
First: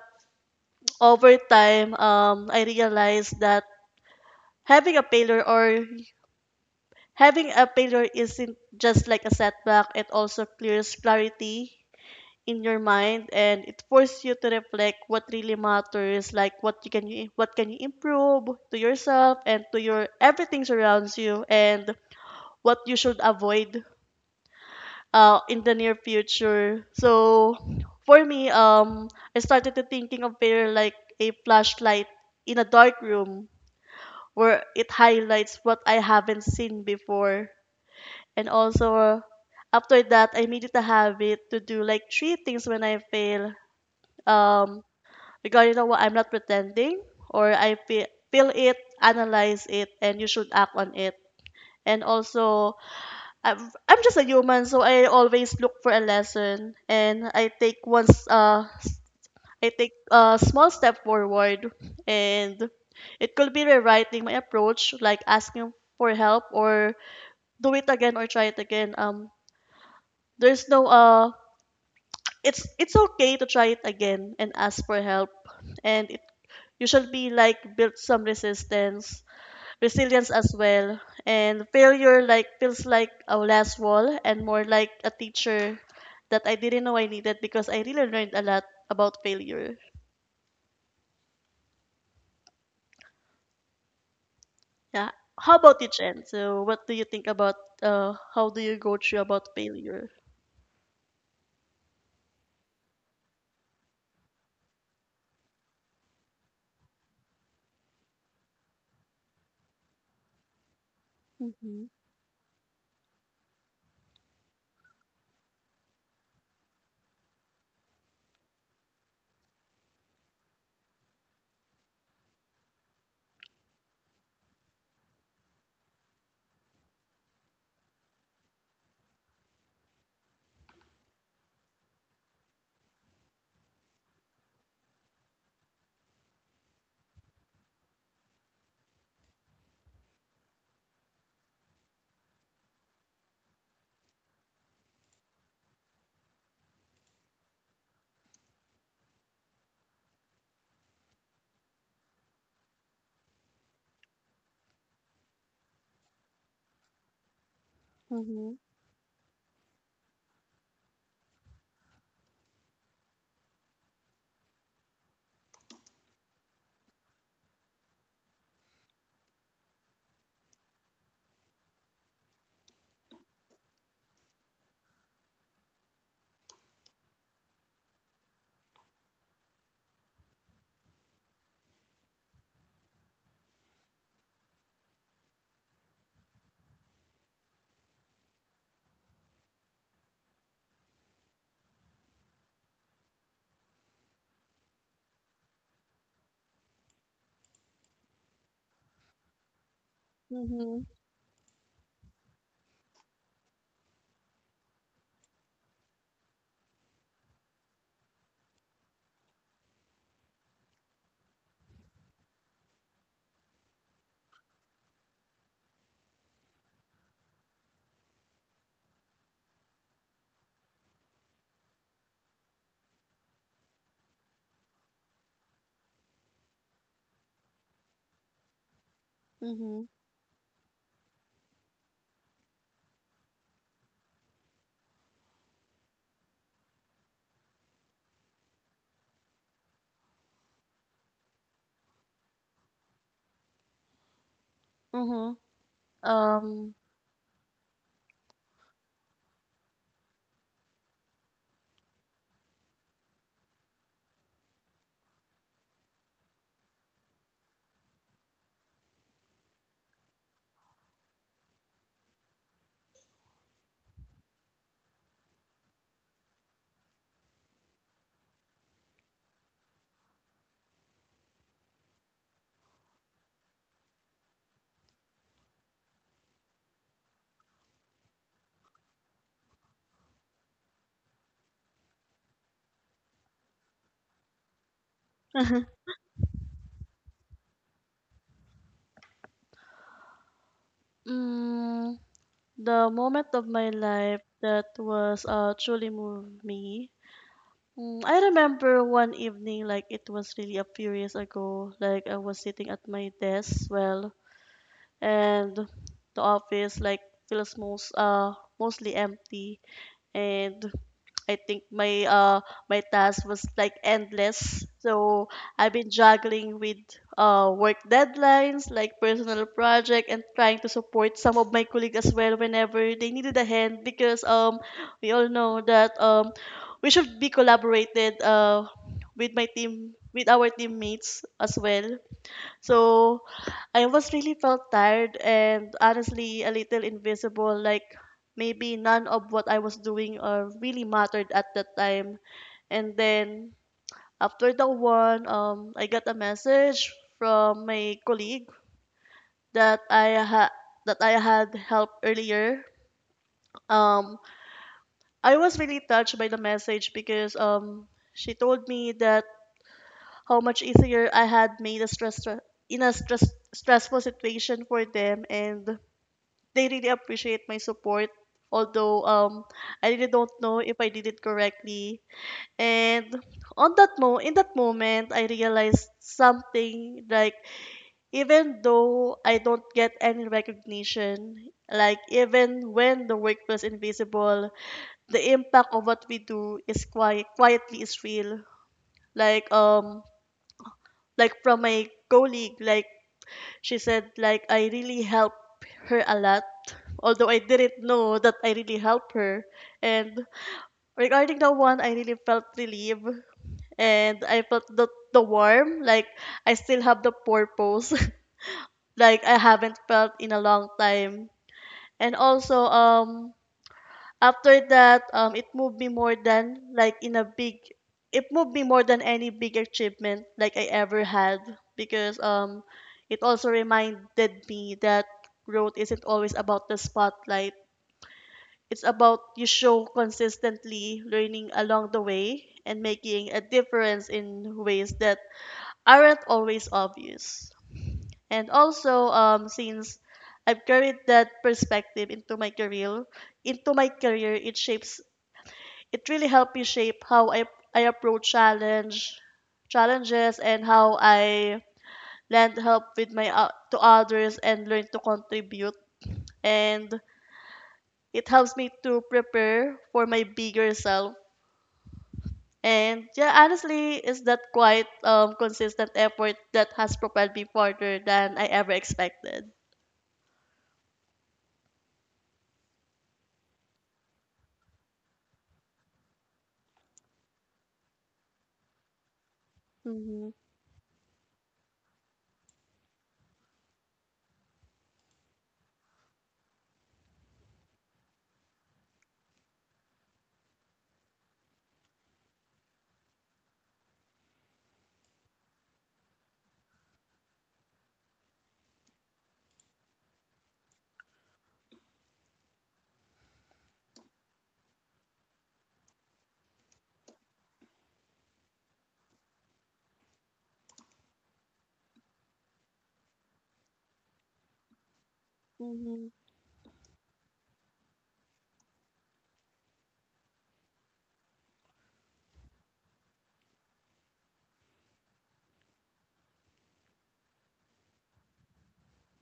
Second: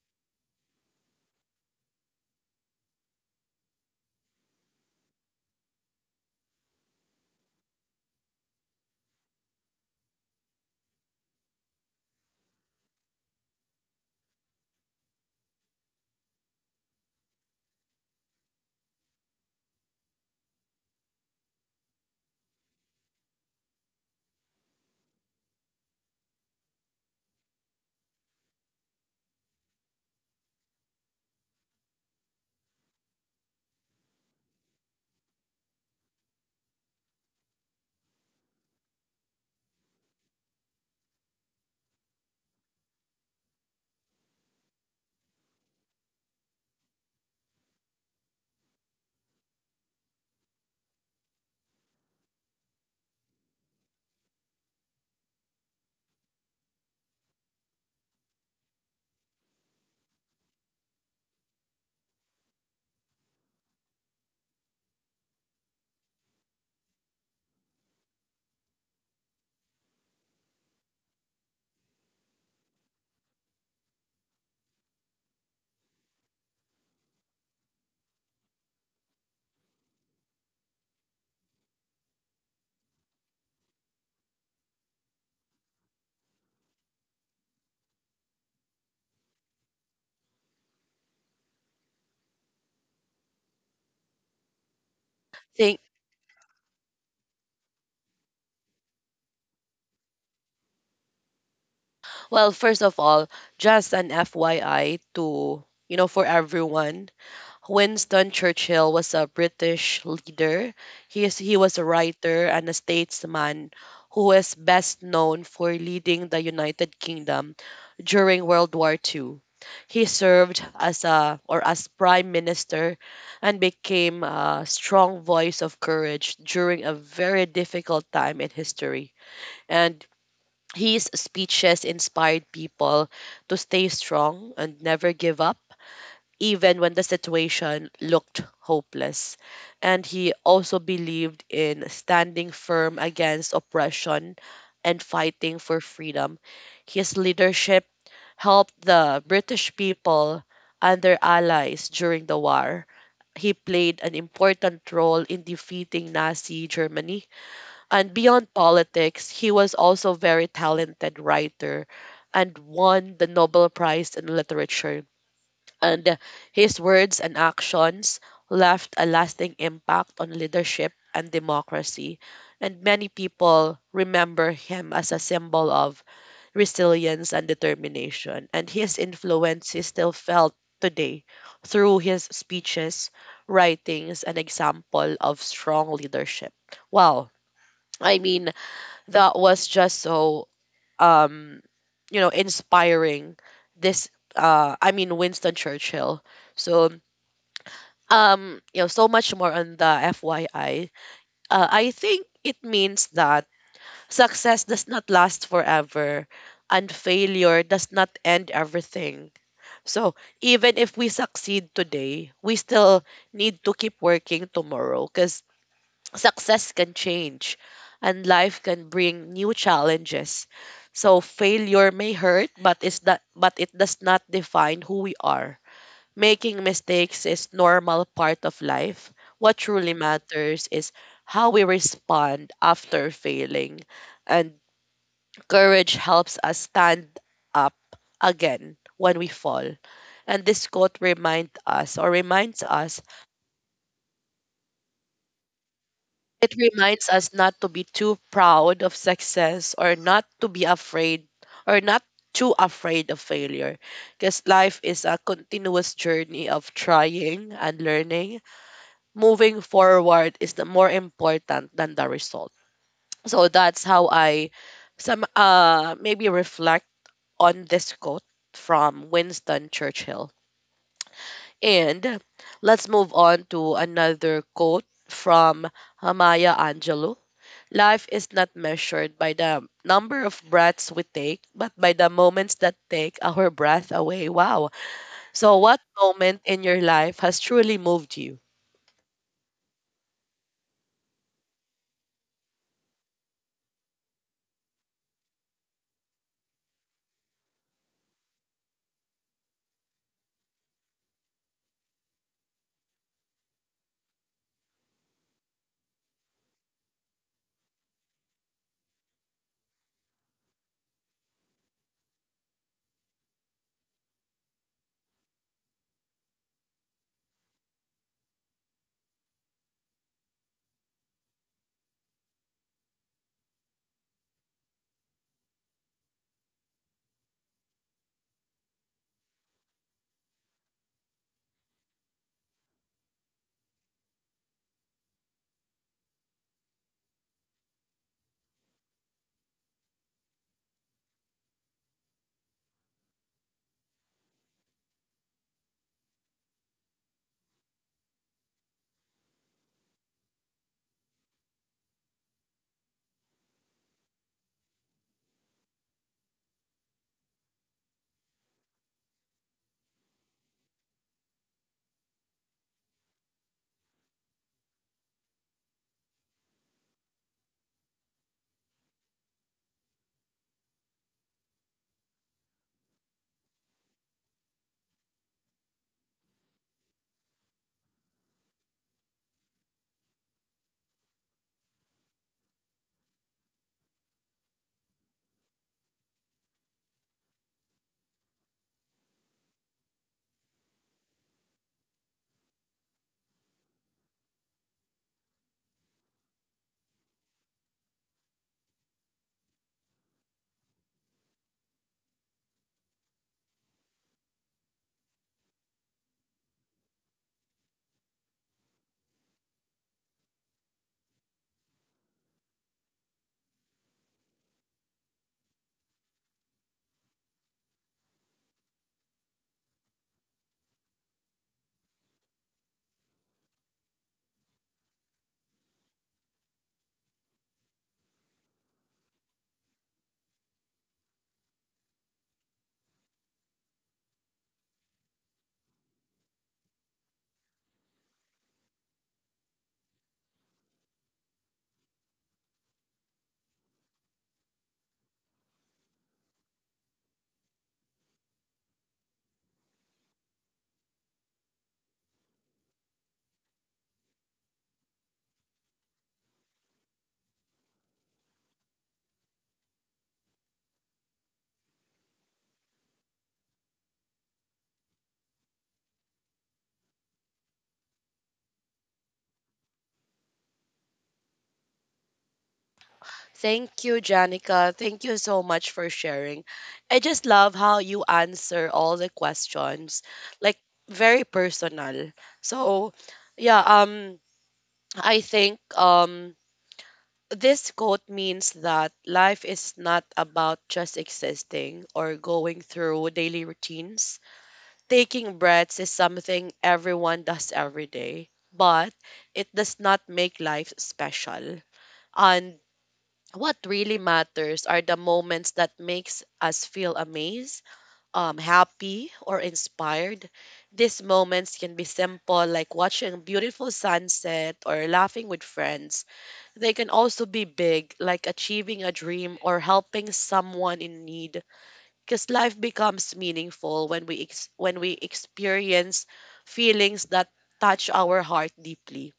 over time, I realized that having a failure or having a failure isn't just like a setback. It also clears clarity in your mind, and it forces you to reflect what really matters, like what can you improve to yourself and to your everything surrounds you, and what you should avoid in the near future. So for me, I started to thinking of prayer like a flashlight in a dark room, where it highlights what I haven't seen before. And also, after that, I made it a habit to do like three things when I fail. um Because, you know what, I'm not pretending, or I feel it, analyze it, and you should act on it. And also, I'm, I'm just a human, so I always look for a lesson, and I take a small step forward. And it could be rewriting my approach, like asking for help or do it again or try it again. There's no It's okay to try it again and ask for help. And it you should be like build some resistance resilience as well. And failure, like, feels like a last wall and more like a teacher that I didn't know I needed, because I really learned a lot about failure. Yeah. How about Think, you, Jen? So what do you think about, how do you go through about failure? well, first of all, just an FYI to, for everyone, Winston Churchill was a British leader. He was Mm-hmm. a writer and a statesman who is best known for leading the United Kingdom during World War II. He served as a, or as, prime minister, and became a strong voice of courage during a very difficult time in history. And his speeches inspired people to stay strong and never give up, even when the situation looked hopeless. And he also believed in standing firm against oppression and fighting for freedom. His leadership helped the British people and their allies during the war. He played an important role in defeating Nazi Germany. And Mm-hmm. beyond politics, he was also a very talented writer, and won the Nobel Prize in Literature. And his words and actions left a lasting impact on leadership and democracy. And many people remember him as a symbol of resilience and determination. And his influence is still felt today through his speeches, writings, and example of strong leadership. Wow. I mean, that was just so, um, inspiring. This, I mean, Winston Churchill. So, you know so much more on the Mm-hmm. FYI. I think it means that success does not last forever, and failure does not end everything. So even if we succeed today, we still need to keep working tomorrow, because success can change and life can bring new challenges. So failure may hurt, but it's that but it does not define who we are. Making mistakes is normal part of life. What Mm-hmm. truly matters is how we respond after failing. And courage helps us stand up again when we fall. And this quote reminds us, Mm-hmm. it um reminds us, not to be too proud of success, or not to be afraid, or not too afraid of failure, because life is a continuous journey of trying and learning. Moving forward is the more important than the result. So that's how I some maybe reflect on this quote from Winston Churchill. And let's move on to another quote from Maya Angelou. Life is not measured by the number of breaths we take, but by the moments that take our breath away. Wow. So, [LAUGHS] what moment in your life has truly moved you? mm, The moment of my life that was truly moved me. I remember one evening, like it was really a few years ago. Like, I was sitting at my desk, well, and the office like feels mostly empty. And I think my task was like endless. So I've been juggling with work deadlines, like personal project, and trying to support some of my colleagues as well whenever they needed a hand, because we all know that we should be collaborated with our teammates as well. So I was really felt tired and honestly a little invisible, like maybe none of what I was doing really mattered at that time. And then after the one, I got a message from my colleague that I ha- that I had helped earlier. Um, I was really touched by the message, because she told me that how much easier I had made a stress stre- in a stress, stressful situation for them, and they really appreciate my support. Although I really don't know if I did it correctly. And on that mo in that moment, I realized something like even though I don't get any recognition, like even when the work was invisible, the impact of what we do is quietly is real. Like, like from my colleague, like, she said like I really helped her a lot, although I didn't know that I really helped her. And regarding that one, I really felt relieved. And I felt the warm, like I still have the purpose. [LAUGHS] Like, I haven't felt in a long time. And also, after that, it moved me more than like in a big it moved me more than any big achievement like I ever had. Because it also reminded me that growth isn't always about the spotlight. It's about you show consistently learning along the way and making a difference in ways that aren't always obvious. And also, since I've carried that perspective into my career, it really helped me shape how I approach challenges. And how I lend help with to others and learn to contribute. And it helps me to prepare for my bigger self. And yeah, honestly, it's that quite consistent effort that has propelled me farther than I ever expected. Thank you, Janica. Thank you so much for sharing. I just love how you answer all the questions, Mm-hmm. like very personal. So, yeah, um, I think this quote means that life is not about just existing or going through daily routines. Taking breaths is something everyone does every day, but it does not make life special. And what really matters are the moments that makes us feel amazed, happy, or inspired. These moments can be simple, like watching a beautiful sunset or laughing with Mm-hmm. friends. They can also be big, like achieving a dream or helping someone in need. Because life becomes meaningful when when we experience feelings that touch our heart deeply.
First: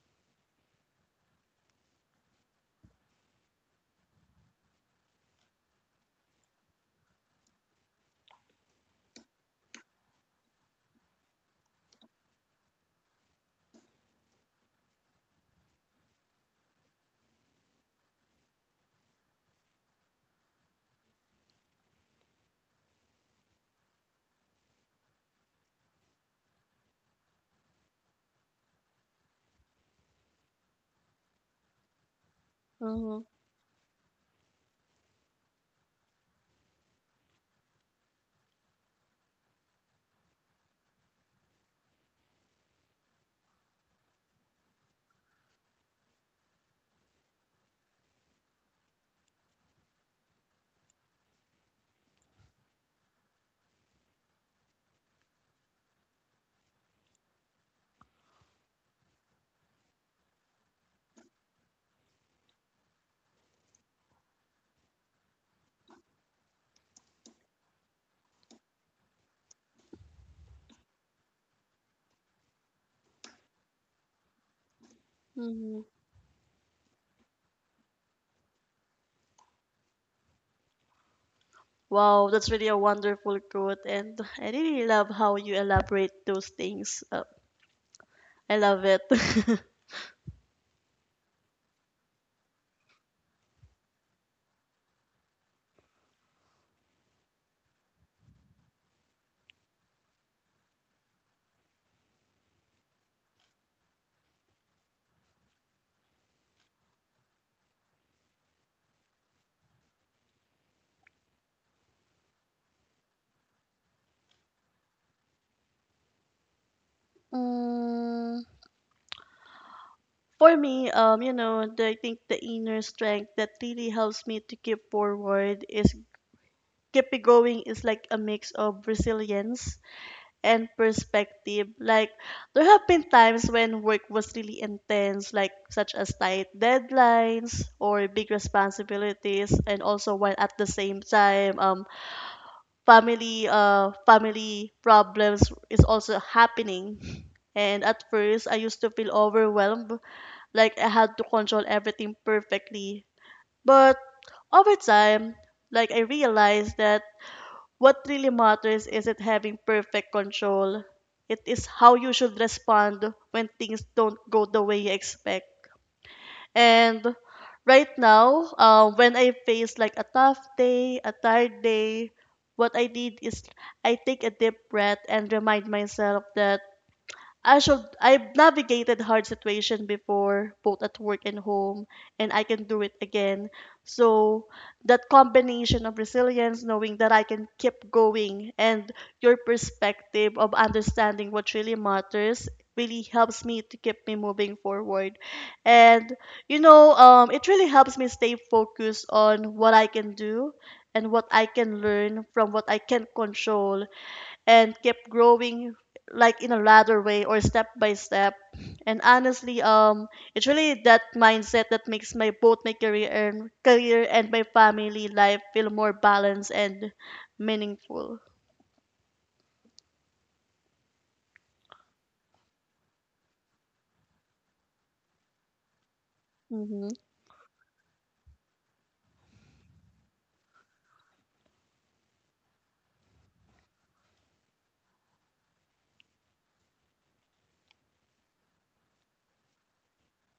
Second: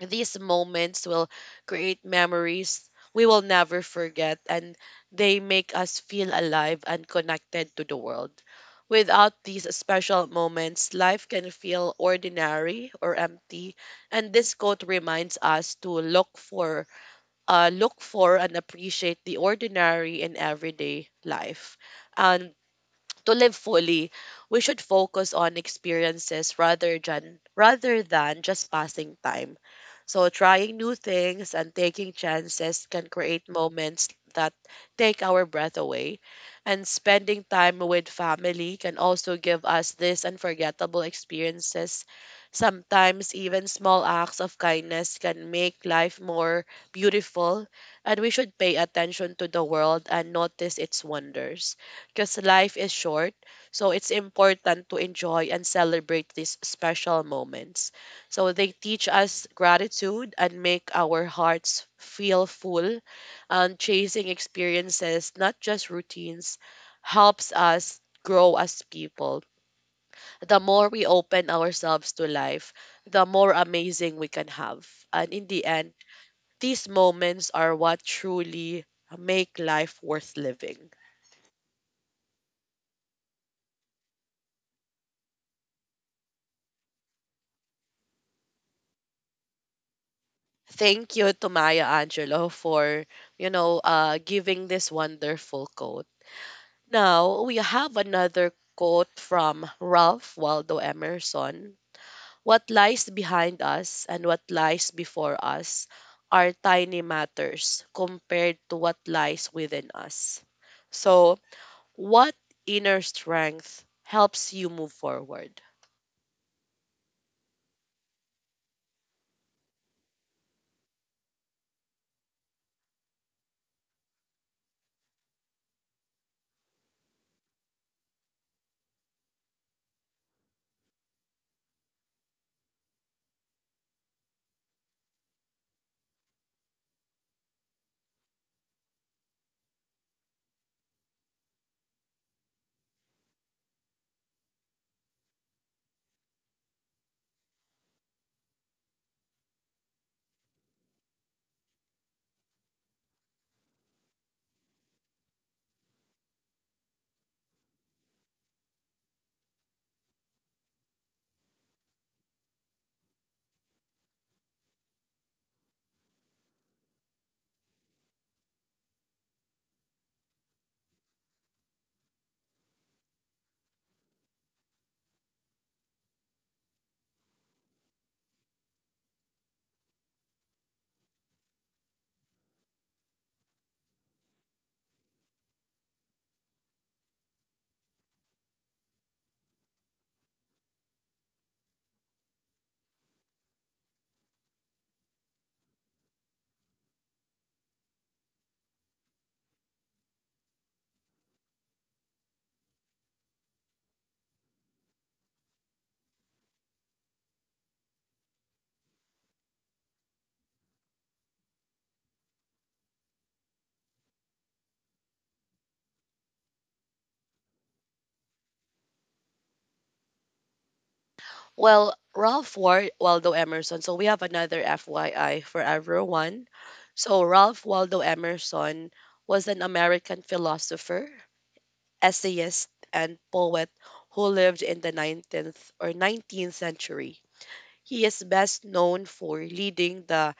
These moments will create memories we will never forget and they make us feel alive and connected to the world. Without these special moments, life can feel ordinary or empty, and this quote reminds us to look for and appreciate the ordinary in everyday life. And to live fully, we should focus on experiences rather than just passing time. So trying new things and taking chances can Mm-hmm. create moments that take our breath away. And spending time with family can also give us these unforgettable experiences. Sometimes even small acts of kindness can make life more beautiful, and we should pay attention to the world and notice its wonders because life is short. So it's important to enjoy and celebrate these special moments. So they teach us gratitude and make our hearts feel full. And chasing experiences, not just routines, helps us grow as people. The more we open ourselves to life, the more amazing we can have. And in the Mm-hmm. end, these moments are what truly make life worth living. Wow, that's really a wonderful quote, and I really love how you elaborate those things. I love it. [LAUGHS] Thank you to Maya Angelo for, giving this wonderful quote. Now, we have another quote from Ralph Waldo Emerson. What lies behind us and what lies before us are tiny matters compared to what lies within us. So, what inner strength helps you move forward? Mm, For me, I think the inner strength that really helps me to keep it going is like a mix of resilience and perspective. Like, there have been times when work was really intense, like such as tight deadlines or big responsibilities, and also while at the same time, family problems is also happening. And at first, I used to feel overwhelmed, like I had to control everything perfectly. But over time, like, I realized that what really matters isn't having perfect control. It is how you should respond when things don't go the way you expect. And right now, when I face like a tough day, a tired day, what I did is I take a deep breath and remind myself that I've navigated hard situation before, both at work and home, and I can do it again. So that combination of resilience, knowing that I can keep going, and your perspective of understanding what really matters really helps me to keep me moving forward. And it really helps me stay focused on what I can do and what I can learn from what I can control and kept growing, like in a ladder way or step by step. And honestly, it's really that mindset that makes my both my career and my family life feel more balanced and meaningful. Well, Waldo Emerson. So we have another FYI for everyone. Mhm. So Ralph Waldo Emerson was an American philosopher, essayist, and poet who lived in the 19th century. He is best known for leading the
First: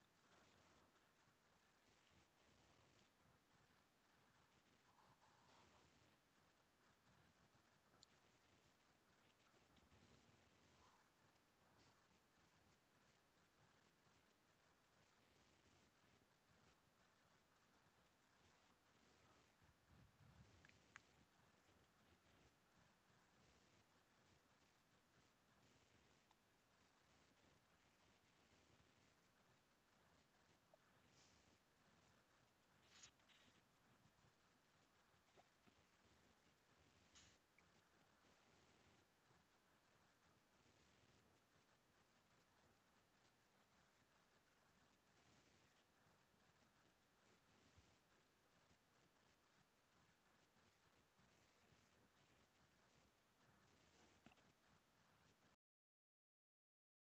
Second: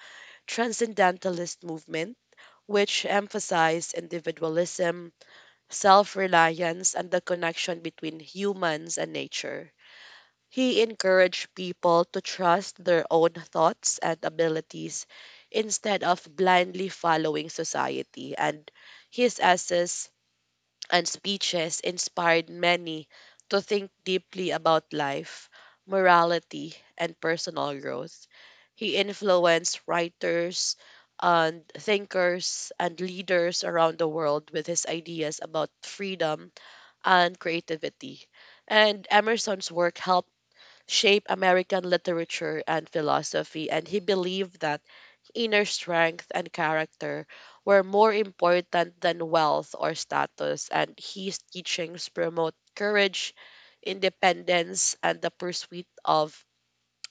transcendentalist movement, which emphasized individualism, self reliance, and the connection between humans and nature. He encouraged people to trust their own thoughts and abilities instead of blindly following society, and his essays and speeches inspired many to think deeply about life, morality, and personal growth. He influenced writers and thinkers and leaders around the world with his ideas about freedom and creativity. And Emerson's work helped shape American literature and philosophy, and he believed that inner strength and character were more important than wealth or status, and his teachings promote courage, independence, and the pursuit of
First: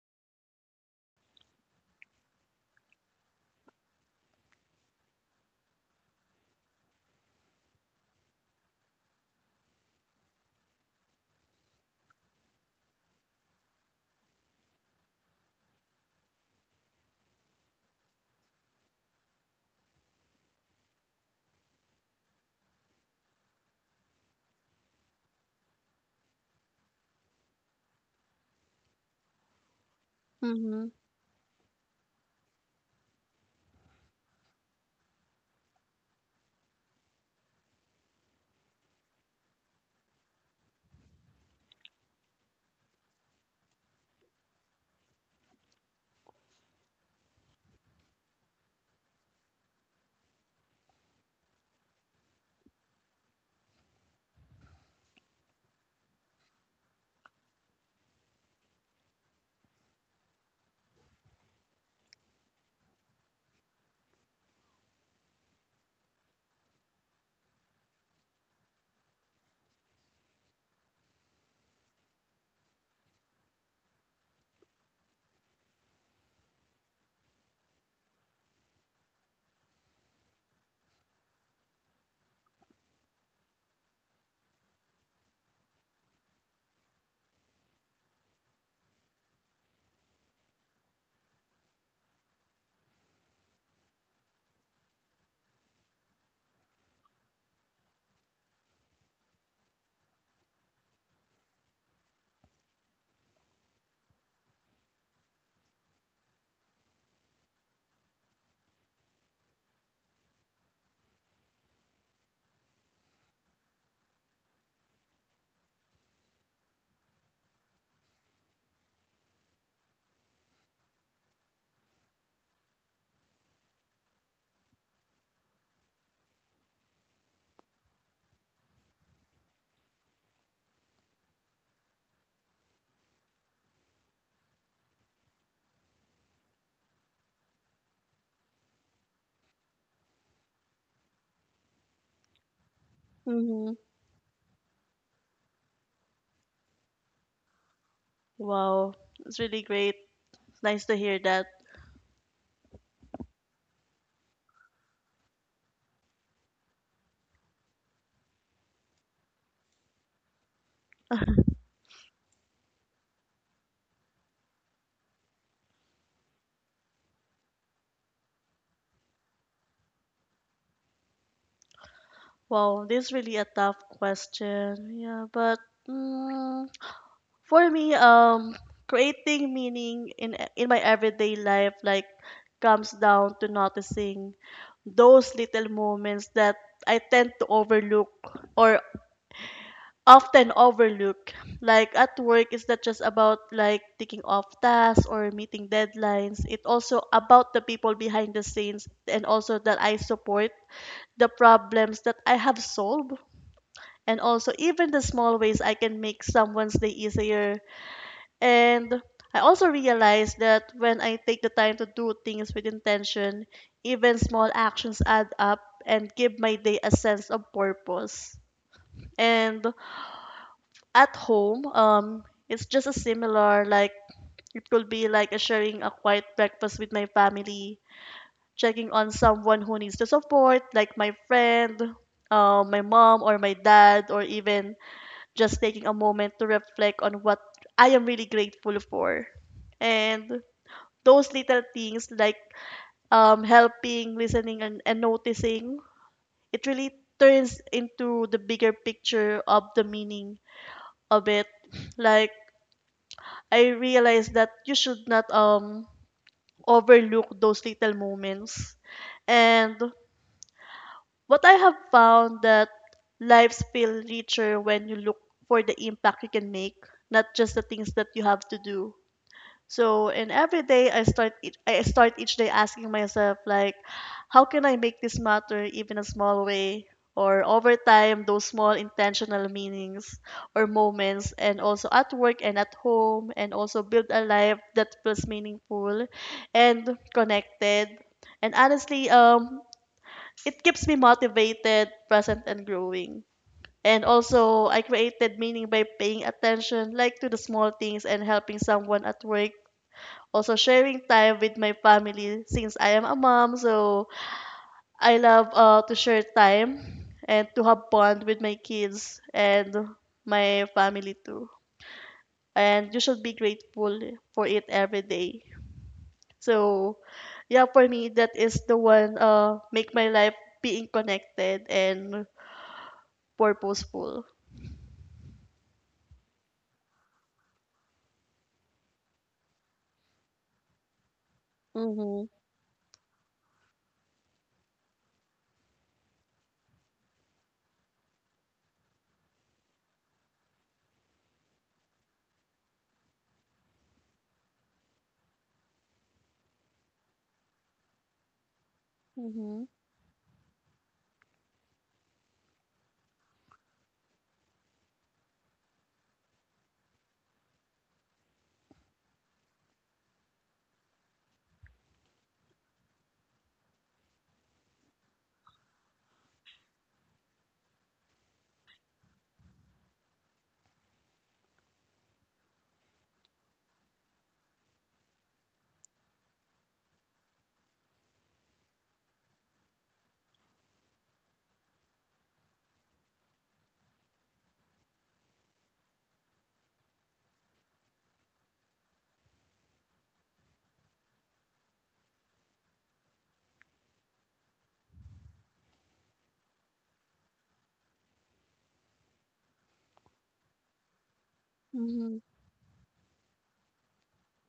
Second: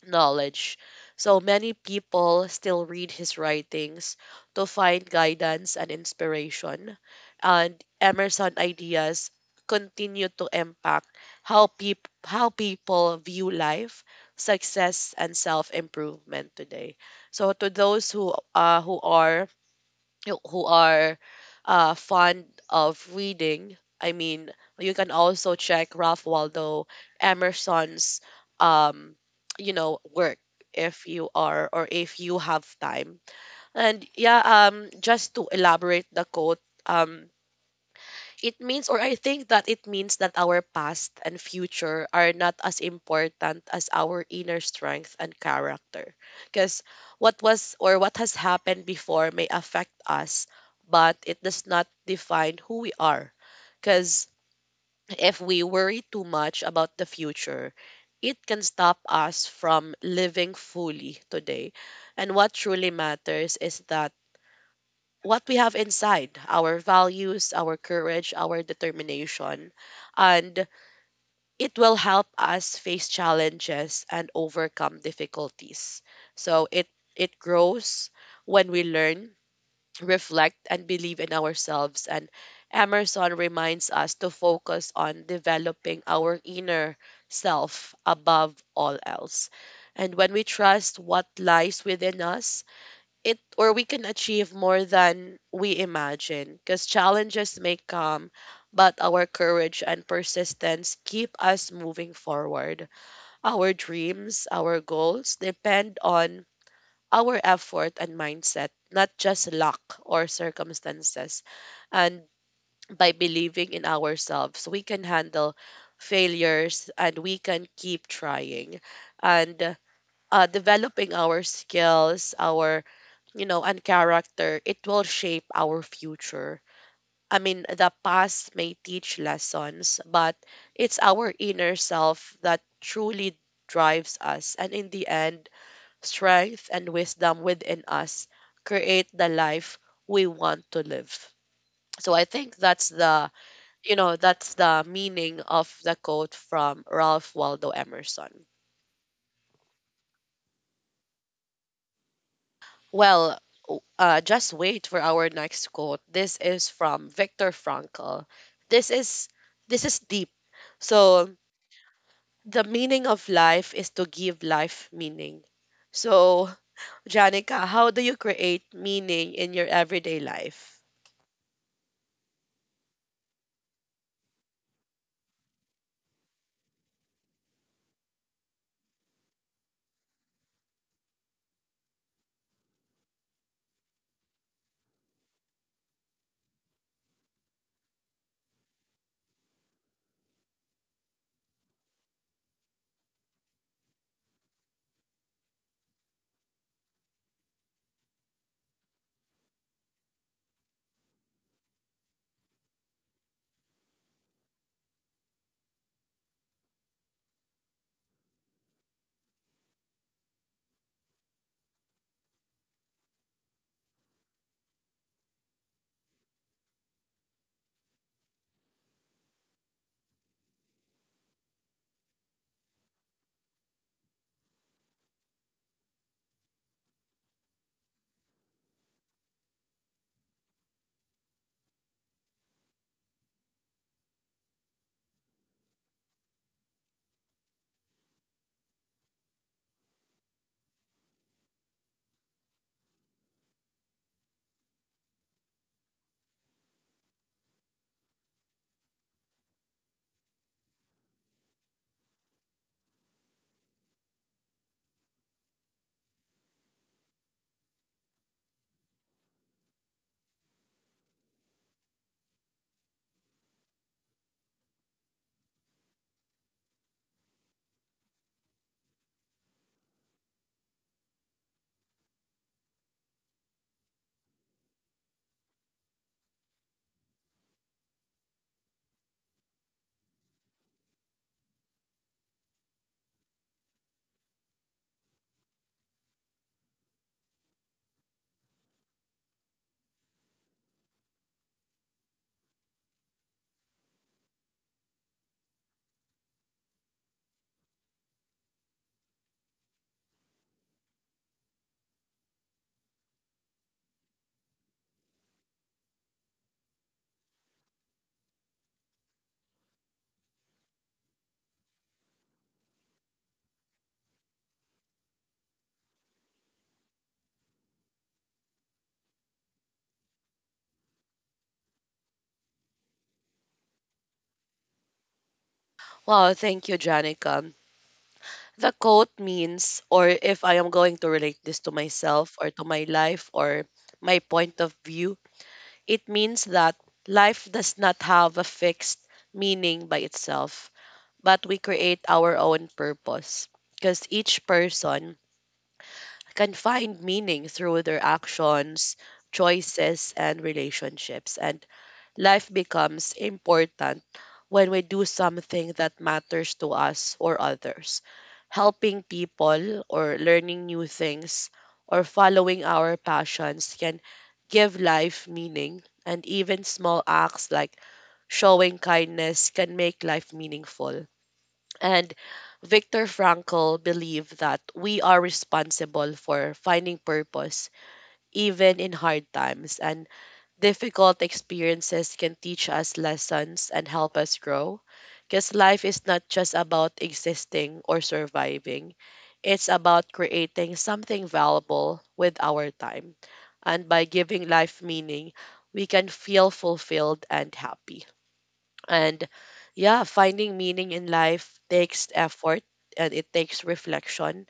knowledge. So many people still read his writings to find guidance and inspiration. And Emerson ideas continue to impact how people view life, success, and self-improvement today. So to those who are fond of reading. I mean, you can also check Ralph Waldo Emerson's, um, work Mhm. if you are or if you have time. And just to elaborate the quote, it means or I think that it means that our past and future are not as important as our inner strength and character because what was or what has happened before may affect us but it does not define who we are, because if we worry too much about the future it can stop us from living fully today, and what truly matters is that what we have inside, our values, our courage, our determination. And it will help us face challenges and overcome difficulties. So it, it grows when we learn, reflect, and believe in ourselves. And Emerson reminds us to focus on developing our inner self above all else. And when we trust what lies within us, it or we can achieve more than we imagine, because challenges may come but our courage and persistence keep us moving forward. Our dreams, our goals depend on our effort and mindset, not just luck or circumstances, and by believing in ourselves we can handle failures and we can keep trying, and developing our skills, our and character, it will shape our future. I mean, the past may teach lessons, but it's our inner self that truly drives us. And in the end, strength and wisdom within us create the life we want to live. So I think Mhm. That's the meaning of the quote from Ralph Waldo Emerson. Wow, it's really great. Nice to hear that. Well, just wait for our next quote. This is from Viktor Frankl. This is this is deep. So the meaning of life is to give life meaning. So, Janica, how do you create meaning in your everyday life? Wow, this is really a tough question. Yeah, but. mm, For me, creating meaning in my everyday life like comes down to noticing those little moments that I tend to overlook or often overlook. Like at work, it's not just about like taking off tasks or meeting deadlines. It's also about the people behind the scenes and also that I support, the problems that I have solved, and also even the small ways I can make someone's day easier. And I also realized that when I take the time to do things with intention, even small actions add up and give my day a sense of purpose. And at home, it's just a similar, like it could be like a sharing a quiet breakfast with my family, checking on someone who needs the support, like my friend, my mom or my dad, or even just taking a moment to reflect on what I am really grateful for. And those little things, like, helping, listening, and noticing, it really turns into the bigger picture of the meaning of it. Like, I realized that you should not overlook those little moments. And what I have found that lives feel richer when you look for the impact you can make, not just the things that you have to do. So, and every day I start each day asking myself, like, how can I make this matter even a small way? Or over time, those small intentional meanings or moments, and also at work and at home, and also build a life that feels meaningful and connected. And honestly, it keeps me motivated, present, and growing. And also, I created meaning by paying attention, like to the small things and helping someone at work, also sharing time with my family since I am a mom. So I love to share time and to have bond with my kids and my family too. And you should be grateful for it every day. So yeah, for me that is the one make my life being connected and purposeful. Wow, thank you, Janica. The quote means, or if I am going to relate this to Mm-hmm. myself or to my life or my point of view, it means that life does not have a fixed meaning by itself, but we create our own purpose because each person can find meaning through their actions, Mm-hmm. choices, and relationships. And life becomes important when we do something that matters to us or others. Helping people or learning new things or following our passions can give life meaning, and even small acts like showing kindness can make life meaningful. And Viktor Frankl believed that we are responsible for finding purpose even in hard times, and difficult experiences can teach us lessons and help us grow. Because life is not just about existing or surviving, it's about creating something valuable with our time. And by giving life meaning, we can feel fulfilled and happy. And yeah, finding meaning in life takes Mm-hmm. effort and it takes reflection.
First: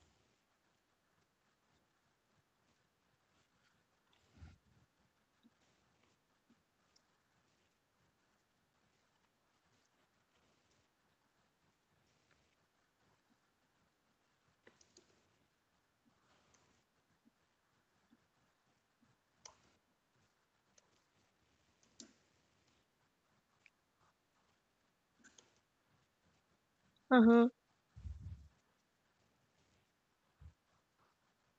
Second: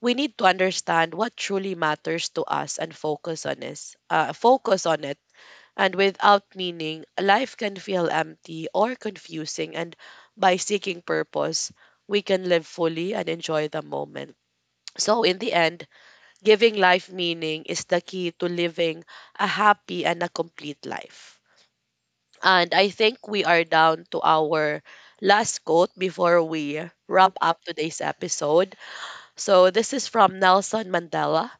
We need to understand what truly matters to us and focus on focus on it, and without meaning, life can feel empty or confusing. And by seeking purpose, we can live fully and enjoy the moment. So, in the end, giving life meaning is the key to living a happy and a complete life. And I think we are down to our last quote before we wrap Uh-huh. up today's episode. So, this is from Nelson Mandela.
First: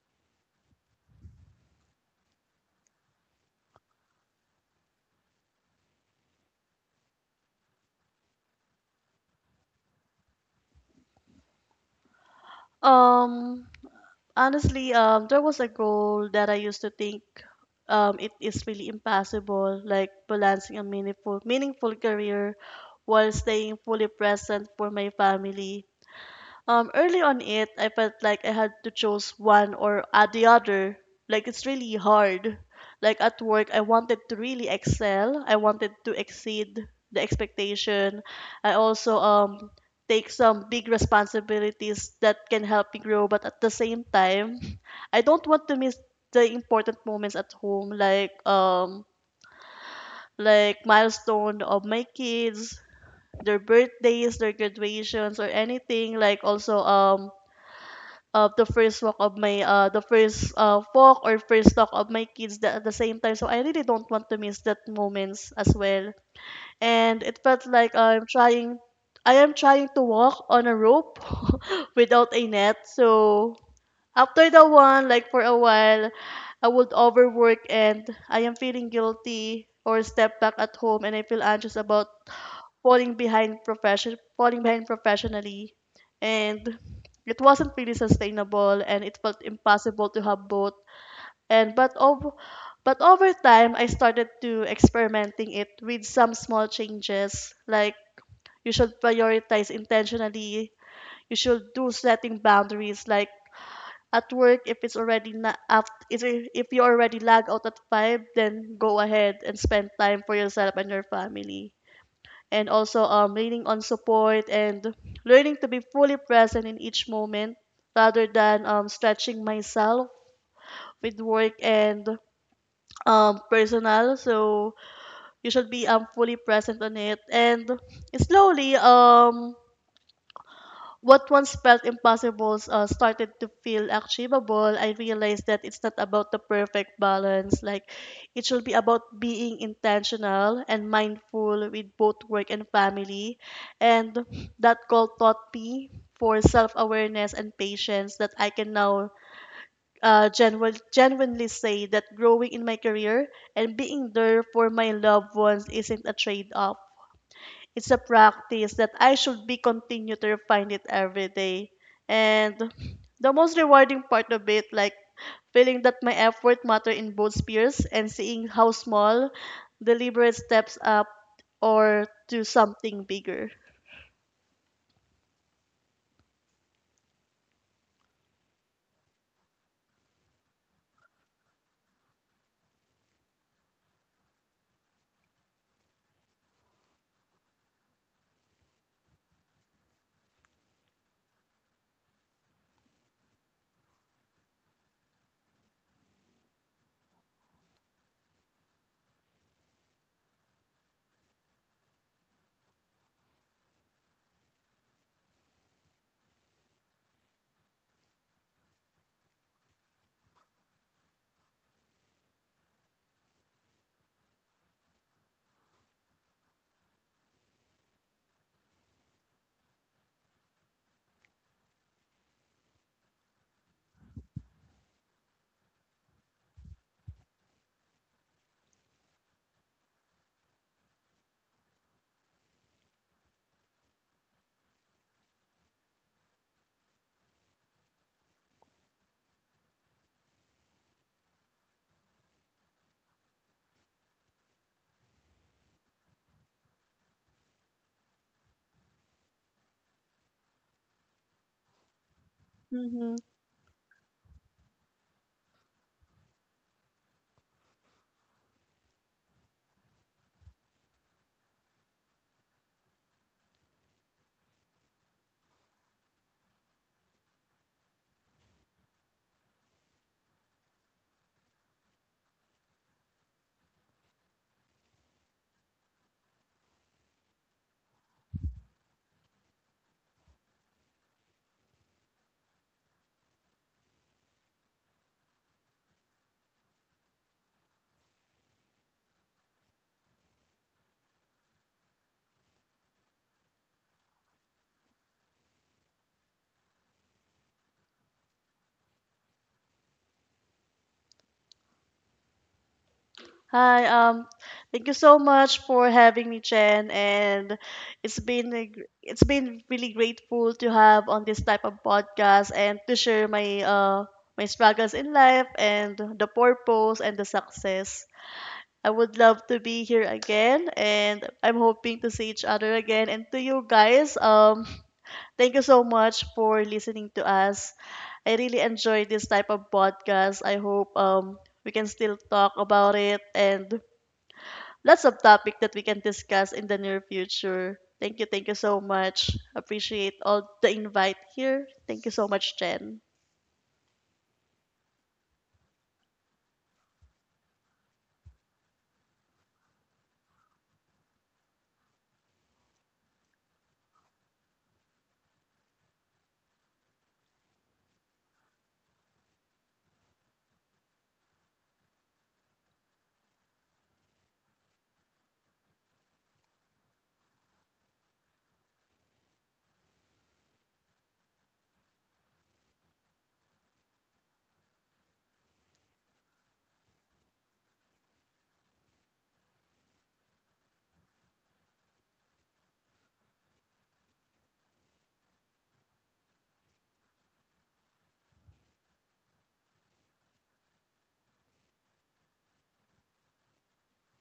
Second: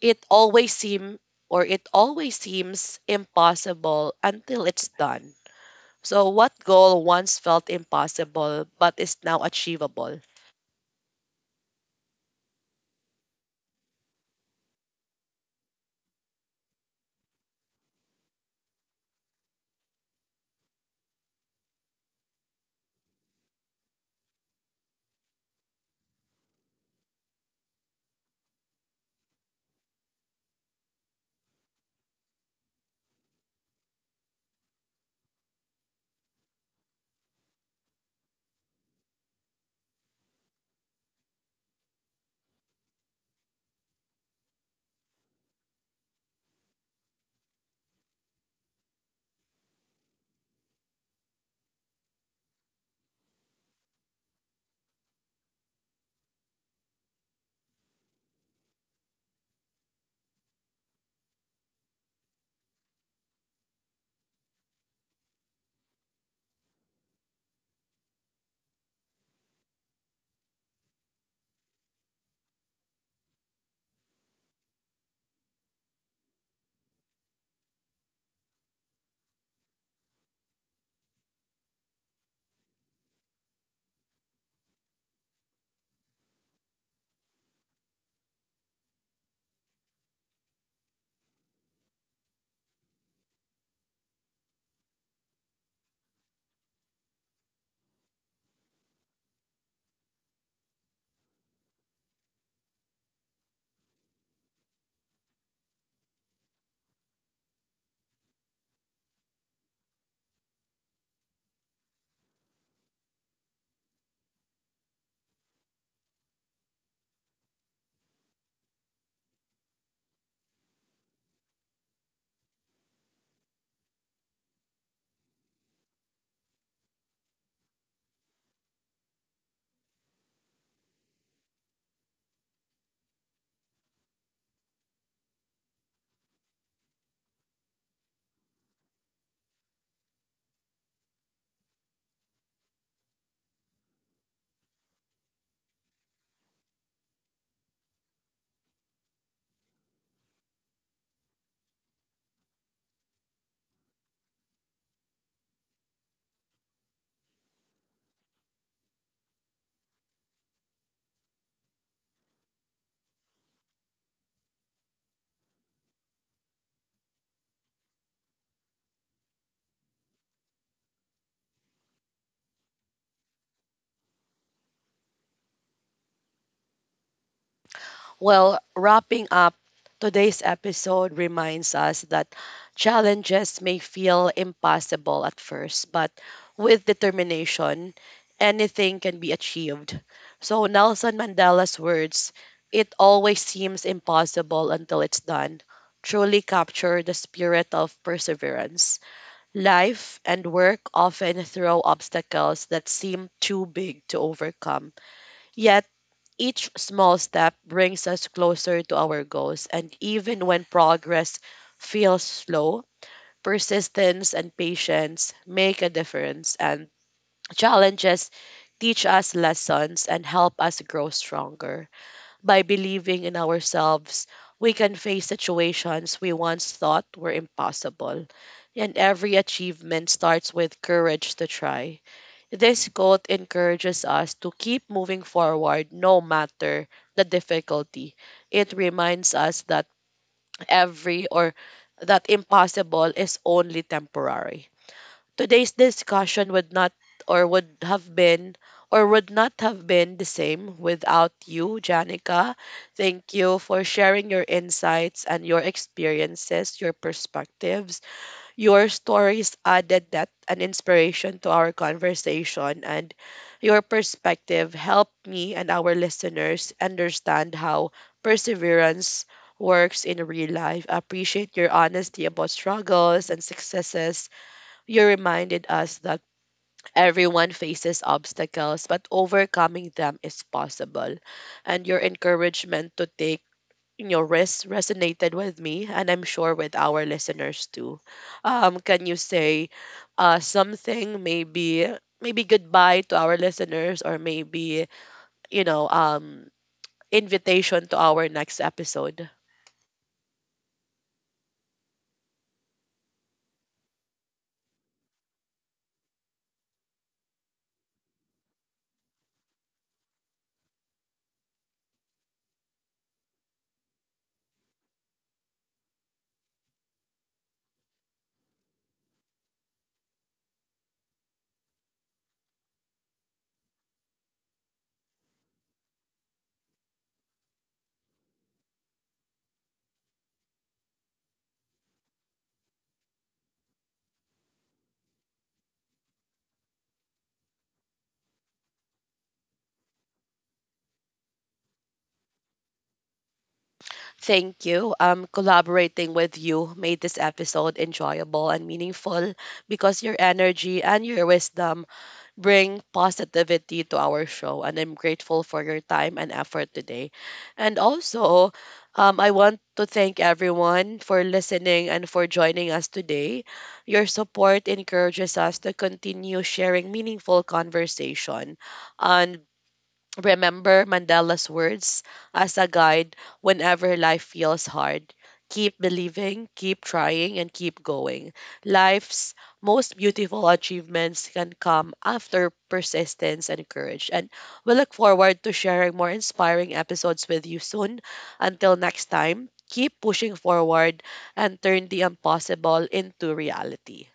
It always seems it always seems impossible until it's done. So, what goal once felt impossible but is now achievable? Um Honestly, there was a goal that I used to think it is really impossible, like balancing a meaningful career while staying fully present for my family. Early on it, I felt like I had to choose one or the other. Like it's really hard. Like at work, I wanted to really excel. I wanted to exceed the expectation. I also take some big responsibilities that can help me grow. But at the same time, I don't want to miss the important moments at home, like milestone of my kids, their birthdays, their graduations, or anything. Like also of the first walk of my the first walk or first talk of my kids at the same time, so I really don't want to miss that moments as well. And it felt like I'm trying I am trying to walk on a rope [LAUGHS] without a net. So after the one, like for a while, I would overwork and I am feeling guilty or step back at home and I feel anxious about falling behind professionally. And it wasn't really sustainable and it felt impossible to have both. And but over time I started to experimenting it with some small changes, like you should prioritize intentionally, you should do setting boundaries, like at work, if it's already not after if you already lag out at 5, then go ahead and spend time for yourself and your family. And also, leaning on support and learning to be fully present in each moment rather than, stretching myself with work and, personal. So you should be, fully present on it. And slowly, what once felt impossible, started to feel achievable. I realized that it's not about the perfect balance. Like, it should be about being intentional and mindful with both work and family. And that call taught me for self awareness and patience that I can now genuinely say that growing in my career and being there for my loved ones isn't a trade off. It's a practice that I should be continue to refine it every day. And the most rewarding part of it, like feeling that my effort matter in both spheres and seeing how small deliberate steps up or to something bigger. Well, wrapping up today's episode reminds us that challenges may feel impossible at first, but with determination, anything can be achieved. So, Nelson Mandela's words, it always seems impossible until it's done, truly capture the spirit of perseverance. Life and work often throw obstacles that seem too big to overcome. Yet, each small step brings us closer to our goals, and even when progress feels slow, persistence and patience make a difference, and challenges teach us lessons and help us grow stronger. By believing in ourselves, we can face situations we once thought were impossible. And every achievement starts with courage to try. This quote encourages us to keep moving forward no matter the difficulty. It reminds us that every or that impossible is only temporary. Today's discussion would not or would have been , or would not have been, the same without you, Janica. Mhm. Thank you for sharing your insights and your experiences, your perspectives. Your stories added depth and inspiration to our conversation, and your perspective helped me and our listeners understand how perseverance works in real life. I appreciate your honesty about struggles and successes. You reminded us that everyone faces obstacles, but overcoming them is possible. And your encouragement to take risks resonated with me, and I'm sure with our listeners too. Can you say something, maybe goodbye to our listeners, or maybe you know um, invitation to our next episode? Hi, thank you so much for having me, Chen, and it's been really grateful to have on this type of podcast and to share my my struggles in life and the purpose and the success. I would love to be here again, and I'm hoping to see each other again. And to you guys, [LAUGHS] thank you so much for listening to us. I really enjoy this type of podcast. I hope we can still talk about it and lots of topic that we can discuss in the near future. Thank you so much. Appreciate all the invite here. Thank you so much, Jen. Thank you. Collaborating with you made this episode enjoyable and meaningful because your energy and your wisdom bring positivity to our show. And I'm grateful for your time and effort today. And also, I want to thank everyone for listening and for joining us today. Your support encourages us to continue sharing meaningful conversation. And remember Mandela's words as a guide whenever life feels hard. Keep believing, keep trying, and keep going. Life's most beautiful achievements can come after persistence and courage. And we look forward to sharing more inspiring episodes with you soon. Until next time, keep pushing forward and turn the impossible into reality.